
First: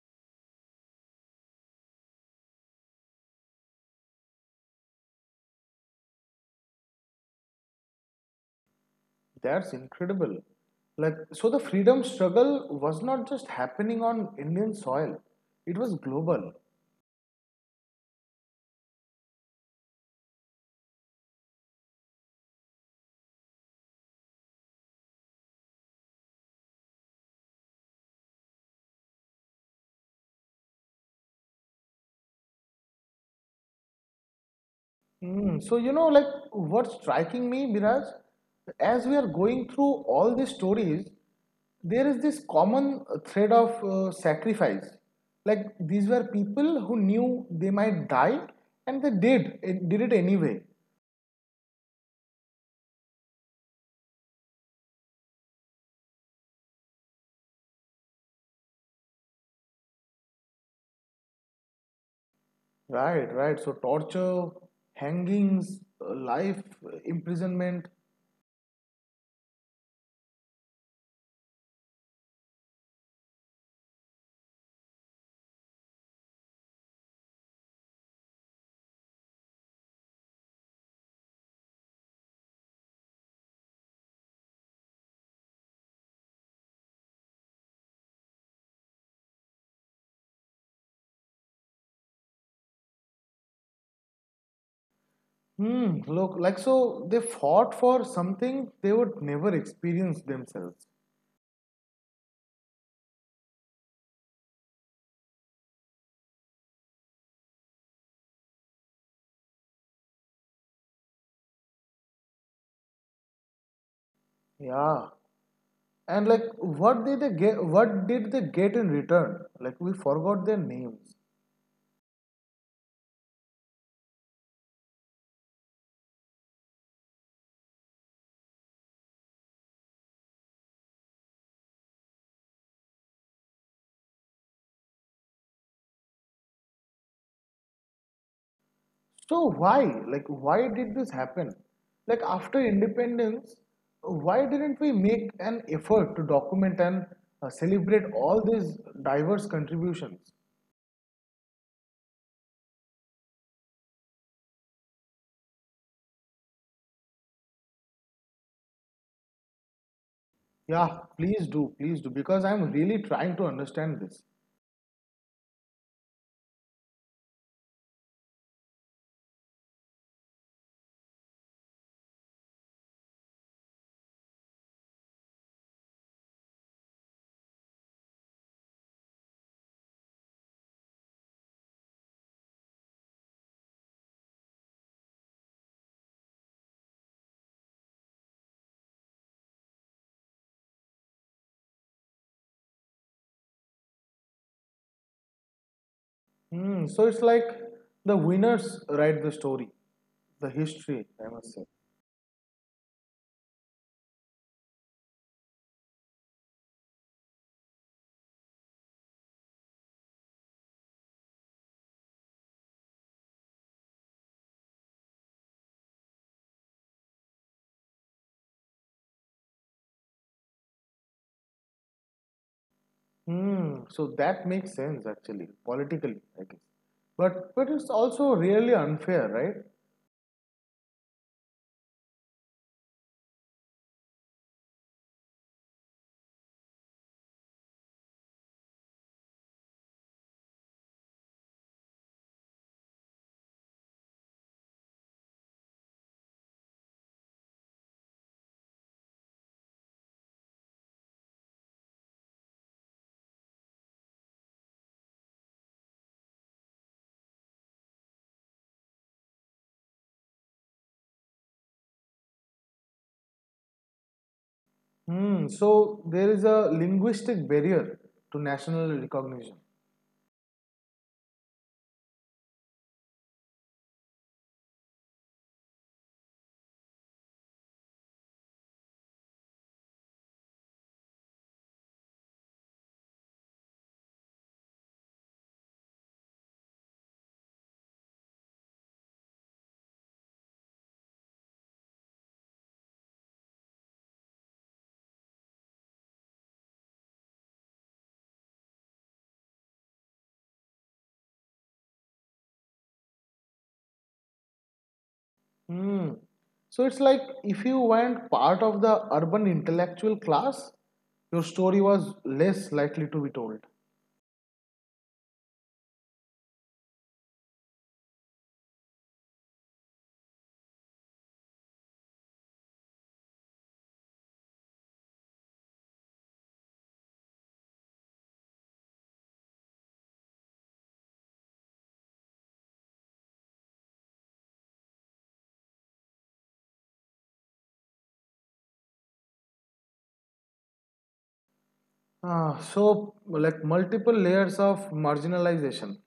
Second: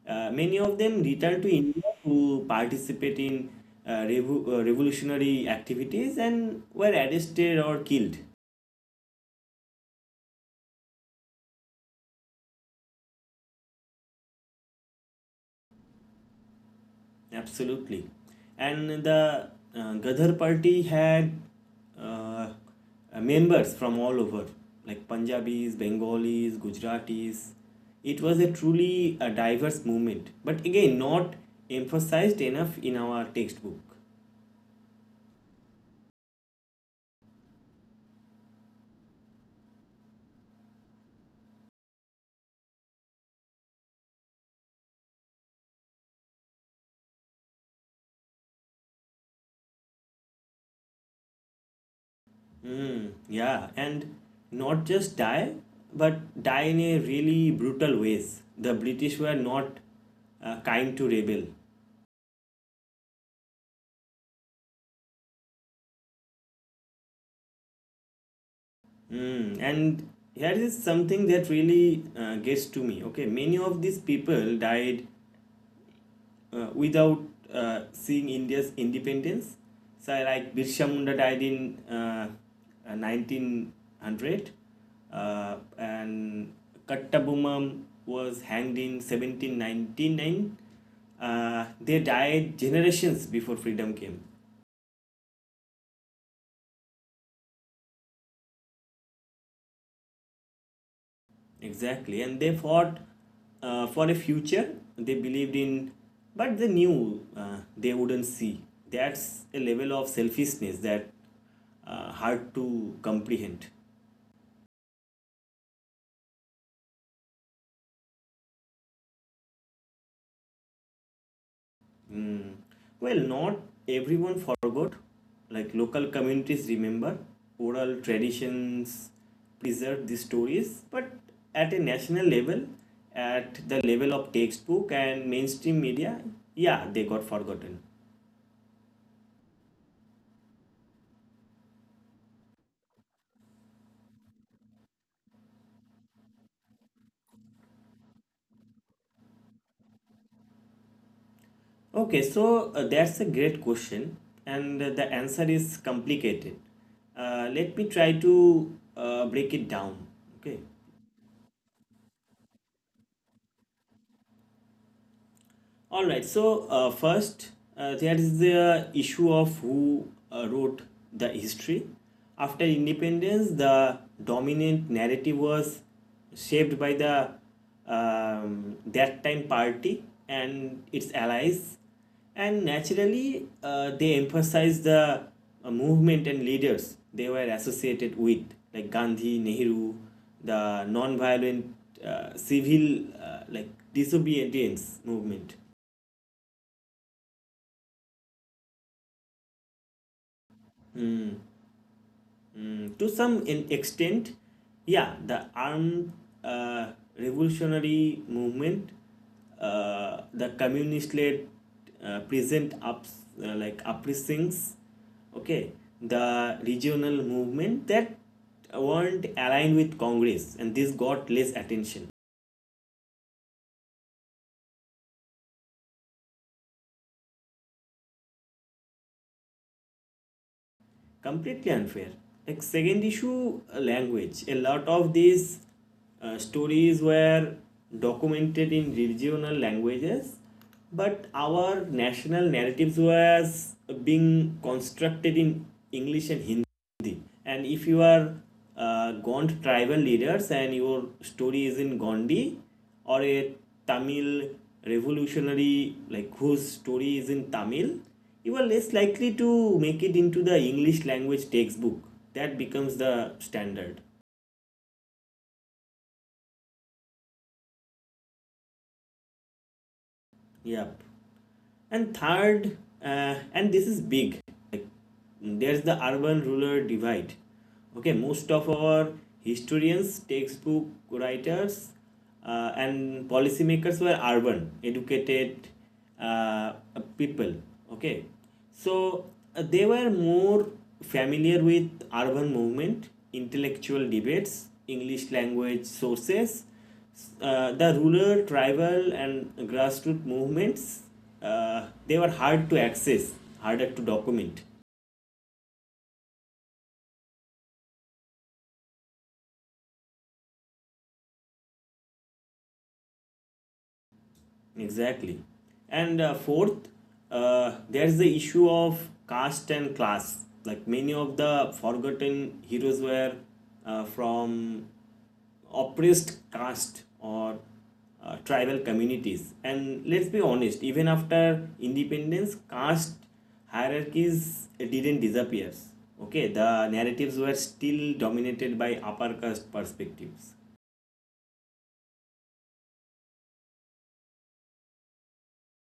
[SPEAKER 1] Many of them returned to India to participate in revolutionary activities and were arrested or killed.
[SPEAKER 2] That's incredible. Like, so the freedom struggle was not just happening on Indian soil, it was global.
[SPEAKER 1] Absolutely. And the Gadhar party had uh, members from all over, like Punjabis, Bengalis, Gujaratis. It was a truly a diverse movement, but again, not emphasized enough in our textbook.
[SPEAKER 2] Mm, so, like, what's striking me, Miraj, as we are going through all these stories, there is this common thread of sacrifice. Like, these were people who knew they might die and they did it anyway.
[SPEAKER 1] Mm, yeah, and not just die, but die in a really brutal ways. The British were not kind to rebel.
[SPEAKER 2] Right, right. So, torture, hangings, life, imprisonment.
[SPEAKER 1] Mm, and here is something that really gets to me. Okay, many of these people died without seeing India's independence. So, like Birsa Munda died in 1900, and Kattabomman was hanged in 1799. They died generations before freedom came.
[SPEAKER 2] Hmm, look, like so they fought for something they would never experience themselves.
[SPEAKER 1] Exactly, and they fought for a future they believed in, but they knew they wouldn't see. That's a level of selfishness that hard to comprehend.
[SPEAKER 2] Yeah. And like what did they get in return? Like we forgot their names.
[SPEAKER 1] Mm. Well, not everyone forgot. Like local communities remember, oral traditions preserve these stories, but at a national level, at the level of textbook and mainstream media, yeah, they got forgotten.
[SPEAKER 2] So why? Like why did this happen? Like after independence, why didn't we make an effort to document and celebrate all these diverse contributions?
[SPEAKER 1] Okay, so that's a great question, and the answer is complicated. Let me try to break it down. Okay.
[SPEAKER 2] Yeah, please do, please do, because I'm really trying to understand this.
[SPEAKER 1] All right. So first, there is the issue of who wrote the history. After independence, the dominant narrative was shaped by the that time party and its allies, and naturally, they emphasized the movement and leaders they were associated with, like Gandhi, Nehru, the non-violent civil like disobedience movement.
[SPEAKER 2] Hmm. So it's like the winners write the story, the history. I
[SPEAKER 1] Mm,
[SPEAKER 2] must say.
[SPEAKER 1] mm, to some in extent, yeah, the armed uh, revolutionary movement, the communist-led present ups like uprisings, okay, the regional movement that weren't aligned with Congress, and this got less attention.
[SPEAKER 2] Hmm. So that makes sense actually, politically, I guess. But it's also really unfair, right?
[SPEAKER 1] Completely unfair. Like second issue, language. A lot of these stories were documented in regional languages, but our national narratives was being constructed in English and Hindi. And if you are Gond tribal leaders and your story is in Gondi, or a Tamil revolutionary, like whose story is in Tamil, you are less likely to make it into the English language textbook. That becomes the standard.
[SPEAKER 2] Hmm. So there is a linguistic barrier to national recognition.
[SPEAKER 1] Yep. And third, and this is big, like, there's the urban rural divide. Okay, most of our historians, textbook writers, and policymakers were urban, educated uh, people. Okay, so they were more familiar with urban movement, intellectual debates, English language sources. The rural, tribal, and grassroots movements, they were hard to access, harder to document.
[SPEAKER 2] Hmm. So it's like if you weren't part of the urban intellectual class, your story was less likely to be told.
[SPEAKER 1] Exactly. And fourth, there's the issue of caste and class. Like many of the forgotten heroes were from oppressed caste or tribal communities. And let's be honest, even after independence, caste hierarchies didn't disappear. Okay, the narratives were still dominated by upper caste perspectives,
[SPEAKER 2] Ah, so like multiple layers of marginalization.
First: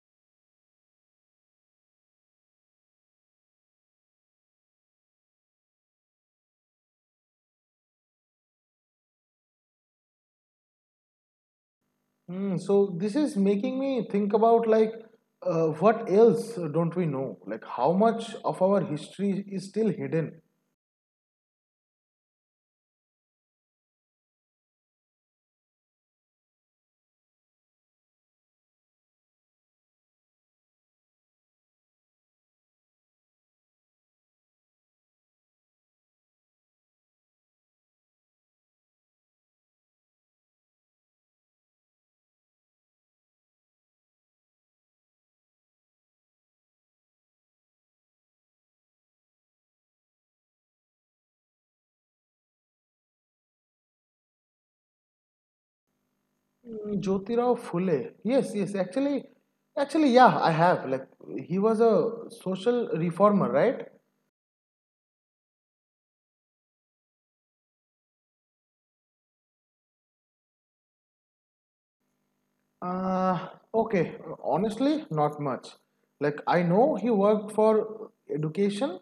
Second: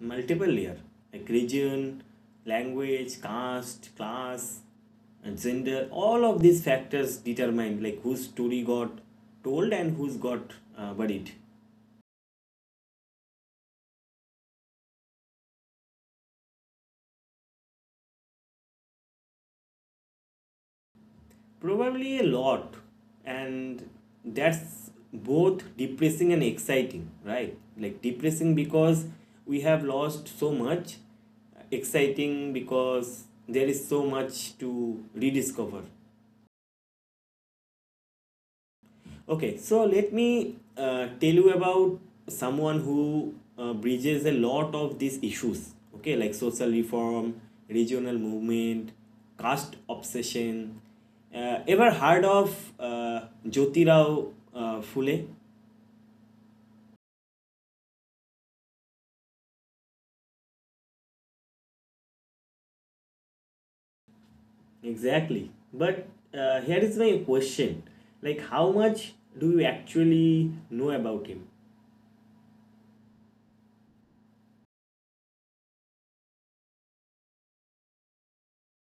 [SPEAKER 1] multiple layer, like region, language, caste, class, and gender. All of these factors determined like whose story got told and who's got buried.
[SPEAKER 2] Mm, so this is making me think about like what else don't we know? Like how much of our history is still hidden?
[SPEAKER 1] Probably a lot, and that's both depressing and exciting, right? Like depressing because we have lost so much, exciting because there is so much to rediscover. Okay, so let me tell you about someone who bridges a lot of these issues, okay, like social reform, regional movement, caste obsession. Ever heard of Jyotirao Phule?
[SPEAKER 2] Mm, Jyotirao Phule. Yes, yes. Actually, yeah, I have. Like he was a social reformer, right?
[SPEAKER 1] Exactly. But here is my question, like, how much do you actually know about him?
[SPEAKER 2] Uh, okay. Honestly, not much. Like I know he worked for education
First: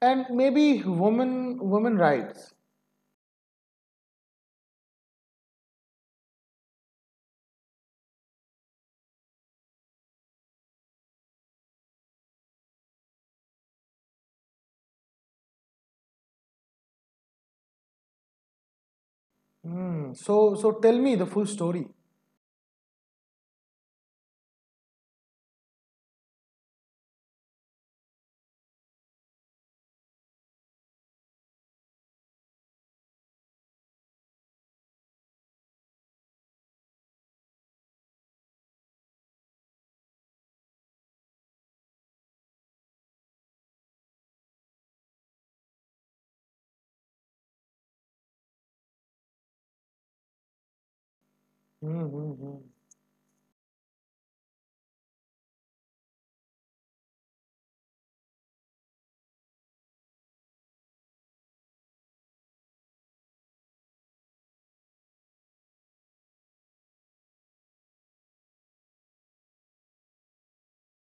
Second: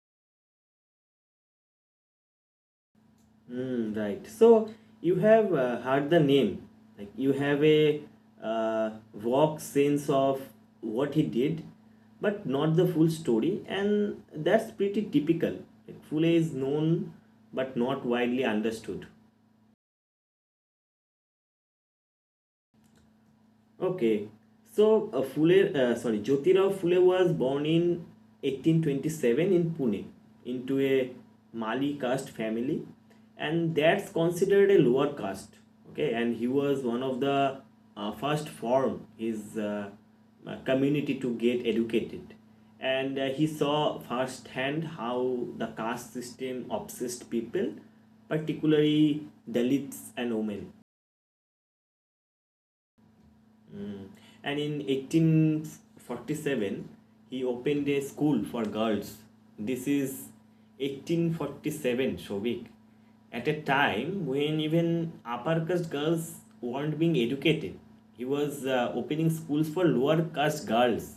[SPEAKER 2] and maybe women rights.
[SPEAKER 1] Mm, right. So you have heard the name. Like you have a vague sense of what he did, but not the full story, and that's pretty typical. Like Fule is known but not widely understood.
[SPEAKER 2] Mm, so tell me the full story.
[SPEAKER 1] Okay, so Phule, sorry, Jyotirao Phule was born in 1827 in Pune into a Mali caste family, and that's considered a lower caste. Okay, and he was one of the first form his community to get educated, and he saw firsthand how the caste system obsessed people, particularly Dalits and women.
[SPEAKER 2] Mm-hmm.
[SPEAKER 1] Mm. And in 1847, he opened a school for girls. This is 1847, Shobik, at a time when even upper caste girls weren't being educated. He was opening schools for lower caste girls.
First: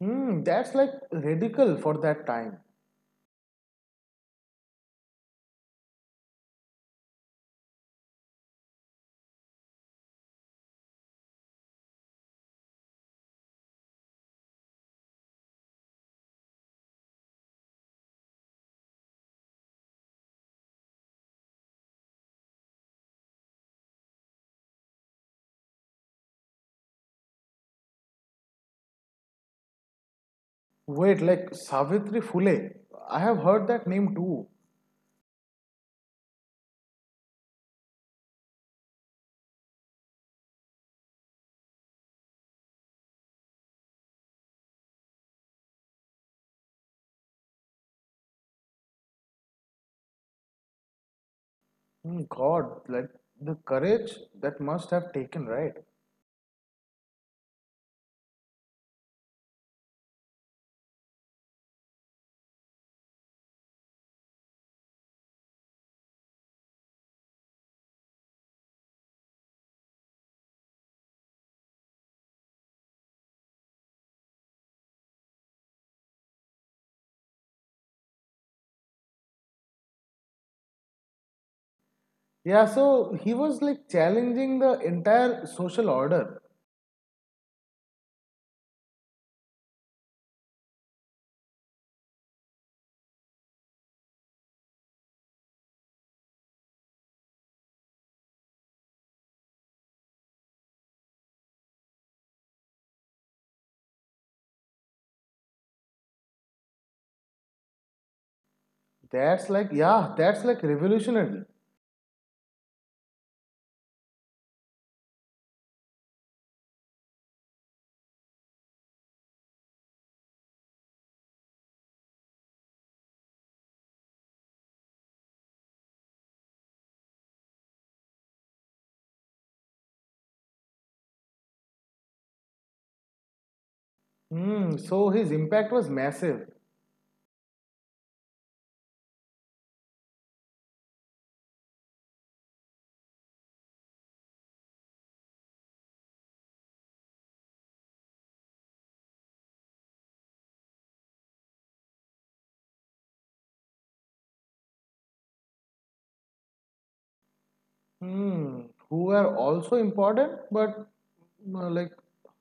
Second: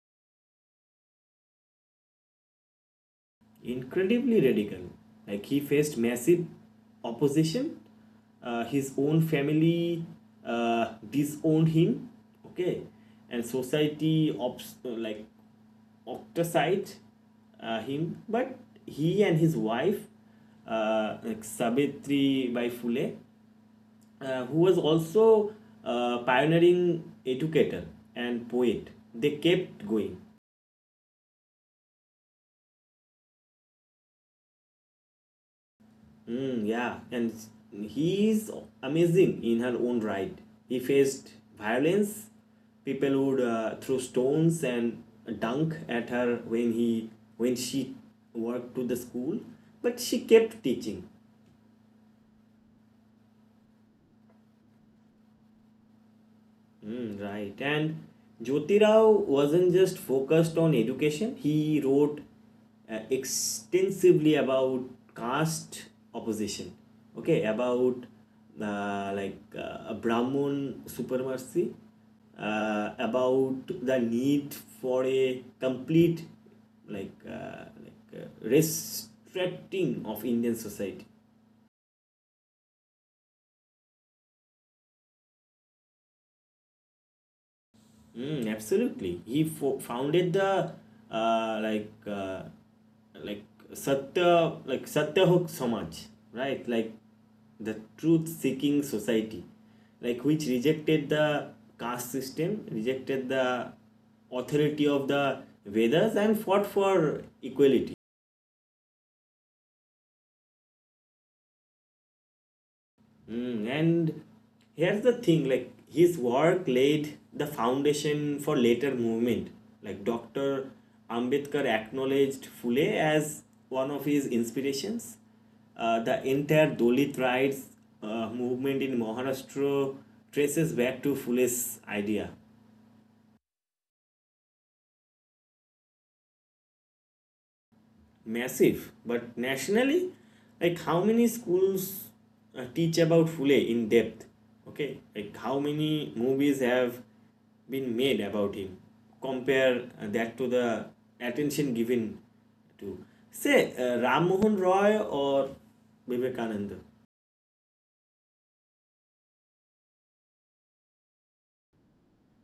[SPEAKER 2] Hmm, that's like radical for that time.
[SPEAKER 1] Incredibly radical. Like he faced massive opposition. His own family disowned him. Okay, and society like ostracized him. But he and his wife, like Savitri Bai Phule, who was also a pioneering educator and poet, they kept going.
[SPEAKER 2] Wait, like Savitri Phule. I have heard that name too.
[SPEAKER 1] Mm, yeah, and he is amazing in her own right. He faced violence. People would throw stones and dunk at her when he when she worked to the school, but she kept teaching.
[SPEAKER 2] Hmm, God, like the courage that must have taken, right?
[SPEAKER 1] Mm, right. And Jyotirao wasn't just focused on education, he wrote extensively about caste opposition. Okay, about Brahmin supremacy, about the need for a complete, restricting of Indian society.
[SPEAKER 2] Yeah, so he was like challenging the entire social order.
[SPEAKER 1] Mm, absolutely. Founded the uh, like uh, like Satyahok Samaj, right? Like the truth-seeking society, like which rejected the caste system, rejected the authority of the Vedas, and fought for equality.
[SPEAKER 2] That's like, yeah, that's like revolutionary.
[SPEAKER 1] Mm, and here's the thing, like his work laid the foundation for later movement like dr ambedkar acknowledged Phule as one of his inspirations. The entire Dalit rights movement in Maharashtra traces back to Phule's idea.
[SPEAKER 2] Hmm, so his impact was massive.
[SPEAKER 1] Massive but nationally, like how many schools teach about Fule in depth? Okay, like how many movies have been made about him? Compare that to the attention given to, say, Ram Mohan Roy or Vivekananda.
[SPEAKER 2] Hmm, who are also important, but like,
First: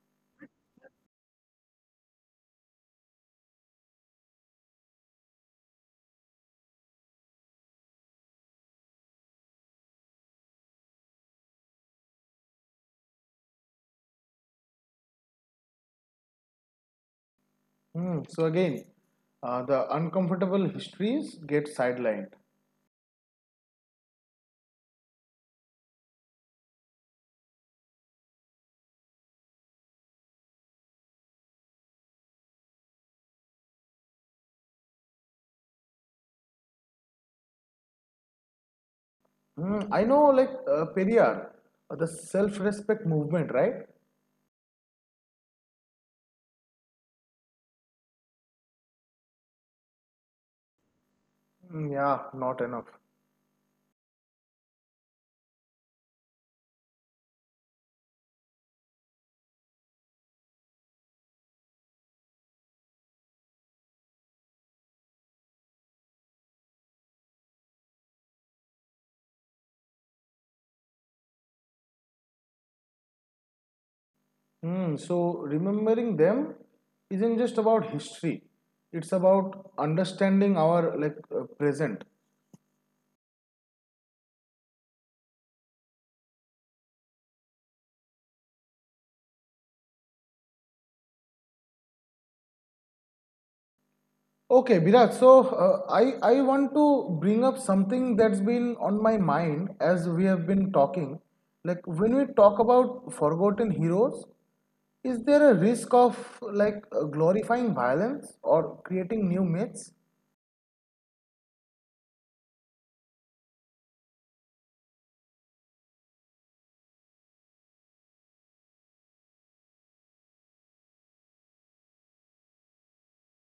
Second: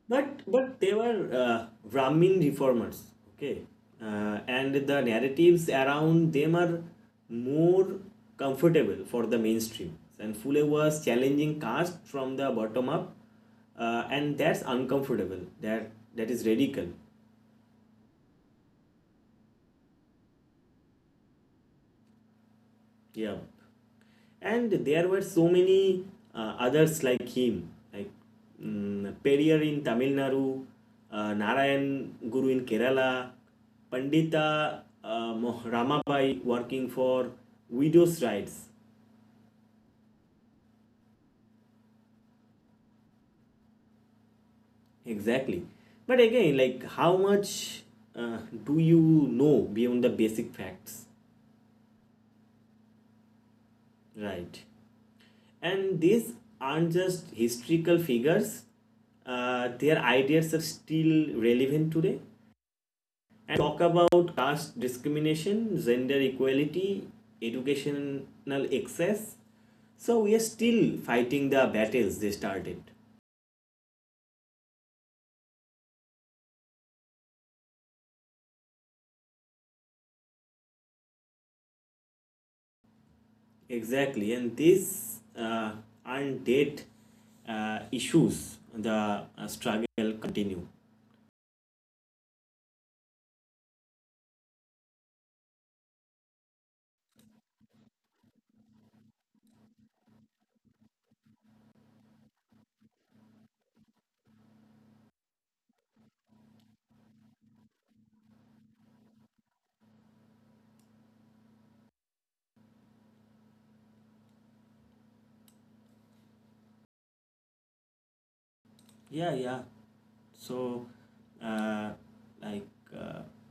[SPEAKER 1] But they were Brahmin reformers, okay, and the narratives around them are more comfortable for the mainstream. And Fule was challenging caste from the bottom up, and that's uncomfortable. That is radical.
[SPEAKER 2] so again, the uncomfortable histories get sidelined.
[SPEAKER 1] Yeah. And there were so many others like him, like mm, Periyar in Tamil Nadu, Narayan Guru in Kerala, Pandita Ramabai working for widows' rights.
[SPEAKER 2] Mm, I know, like Periyar, the self-respect movement, right?
[SPEAKER 1] Exactly. But again, like how much uh, do you know beyond the basic facts?
[SPEAKER 2] Mm, yeah, not enough.
[SPEAKER 1] Right. And these aren't just historical figures, their ideas are still relevant today and talk about caste discrimination, gender equality, educational access. So we are still fighting the battles they started.
[SPEAKER 2] Mm, so remembering them isn't just about history; it's about understanding our like present.
[SPEAKER 1] Exactly, and these aren't dead issues. The struggle continue.
[SPEAKER 2] Okay, Biraj. So I want to bring up something that's been on my mind as we have been talking. Like when we talk about forgotten heroes, is there a risk of like glorifying violence or creating new myths?
[SPEAKER 1] Yeah, yeah. So, uh, like uh,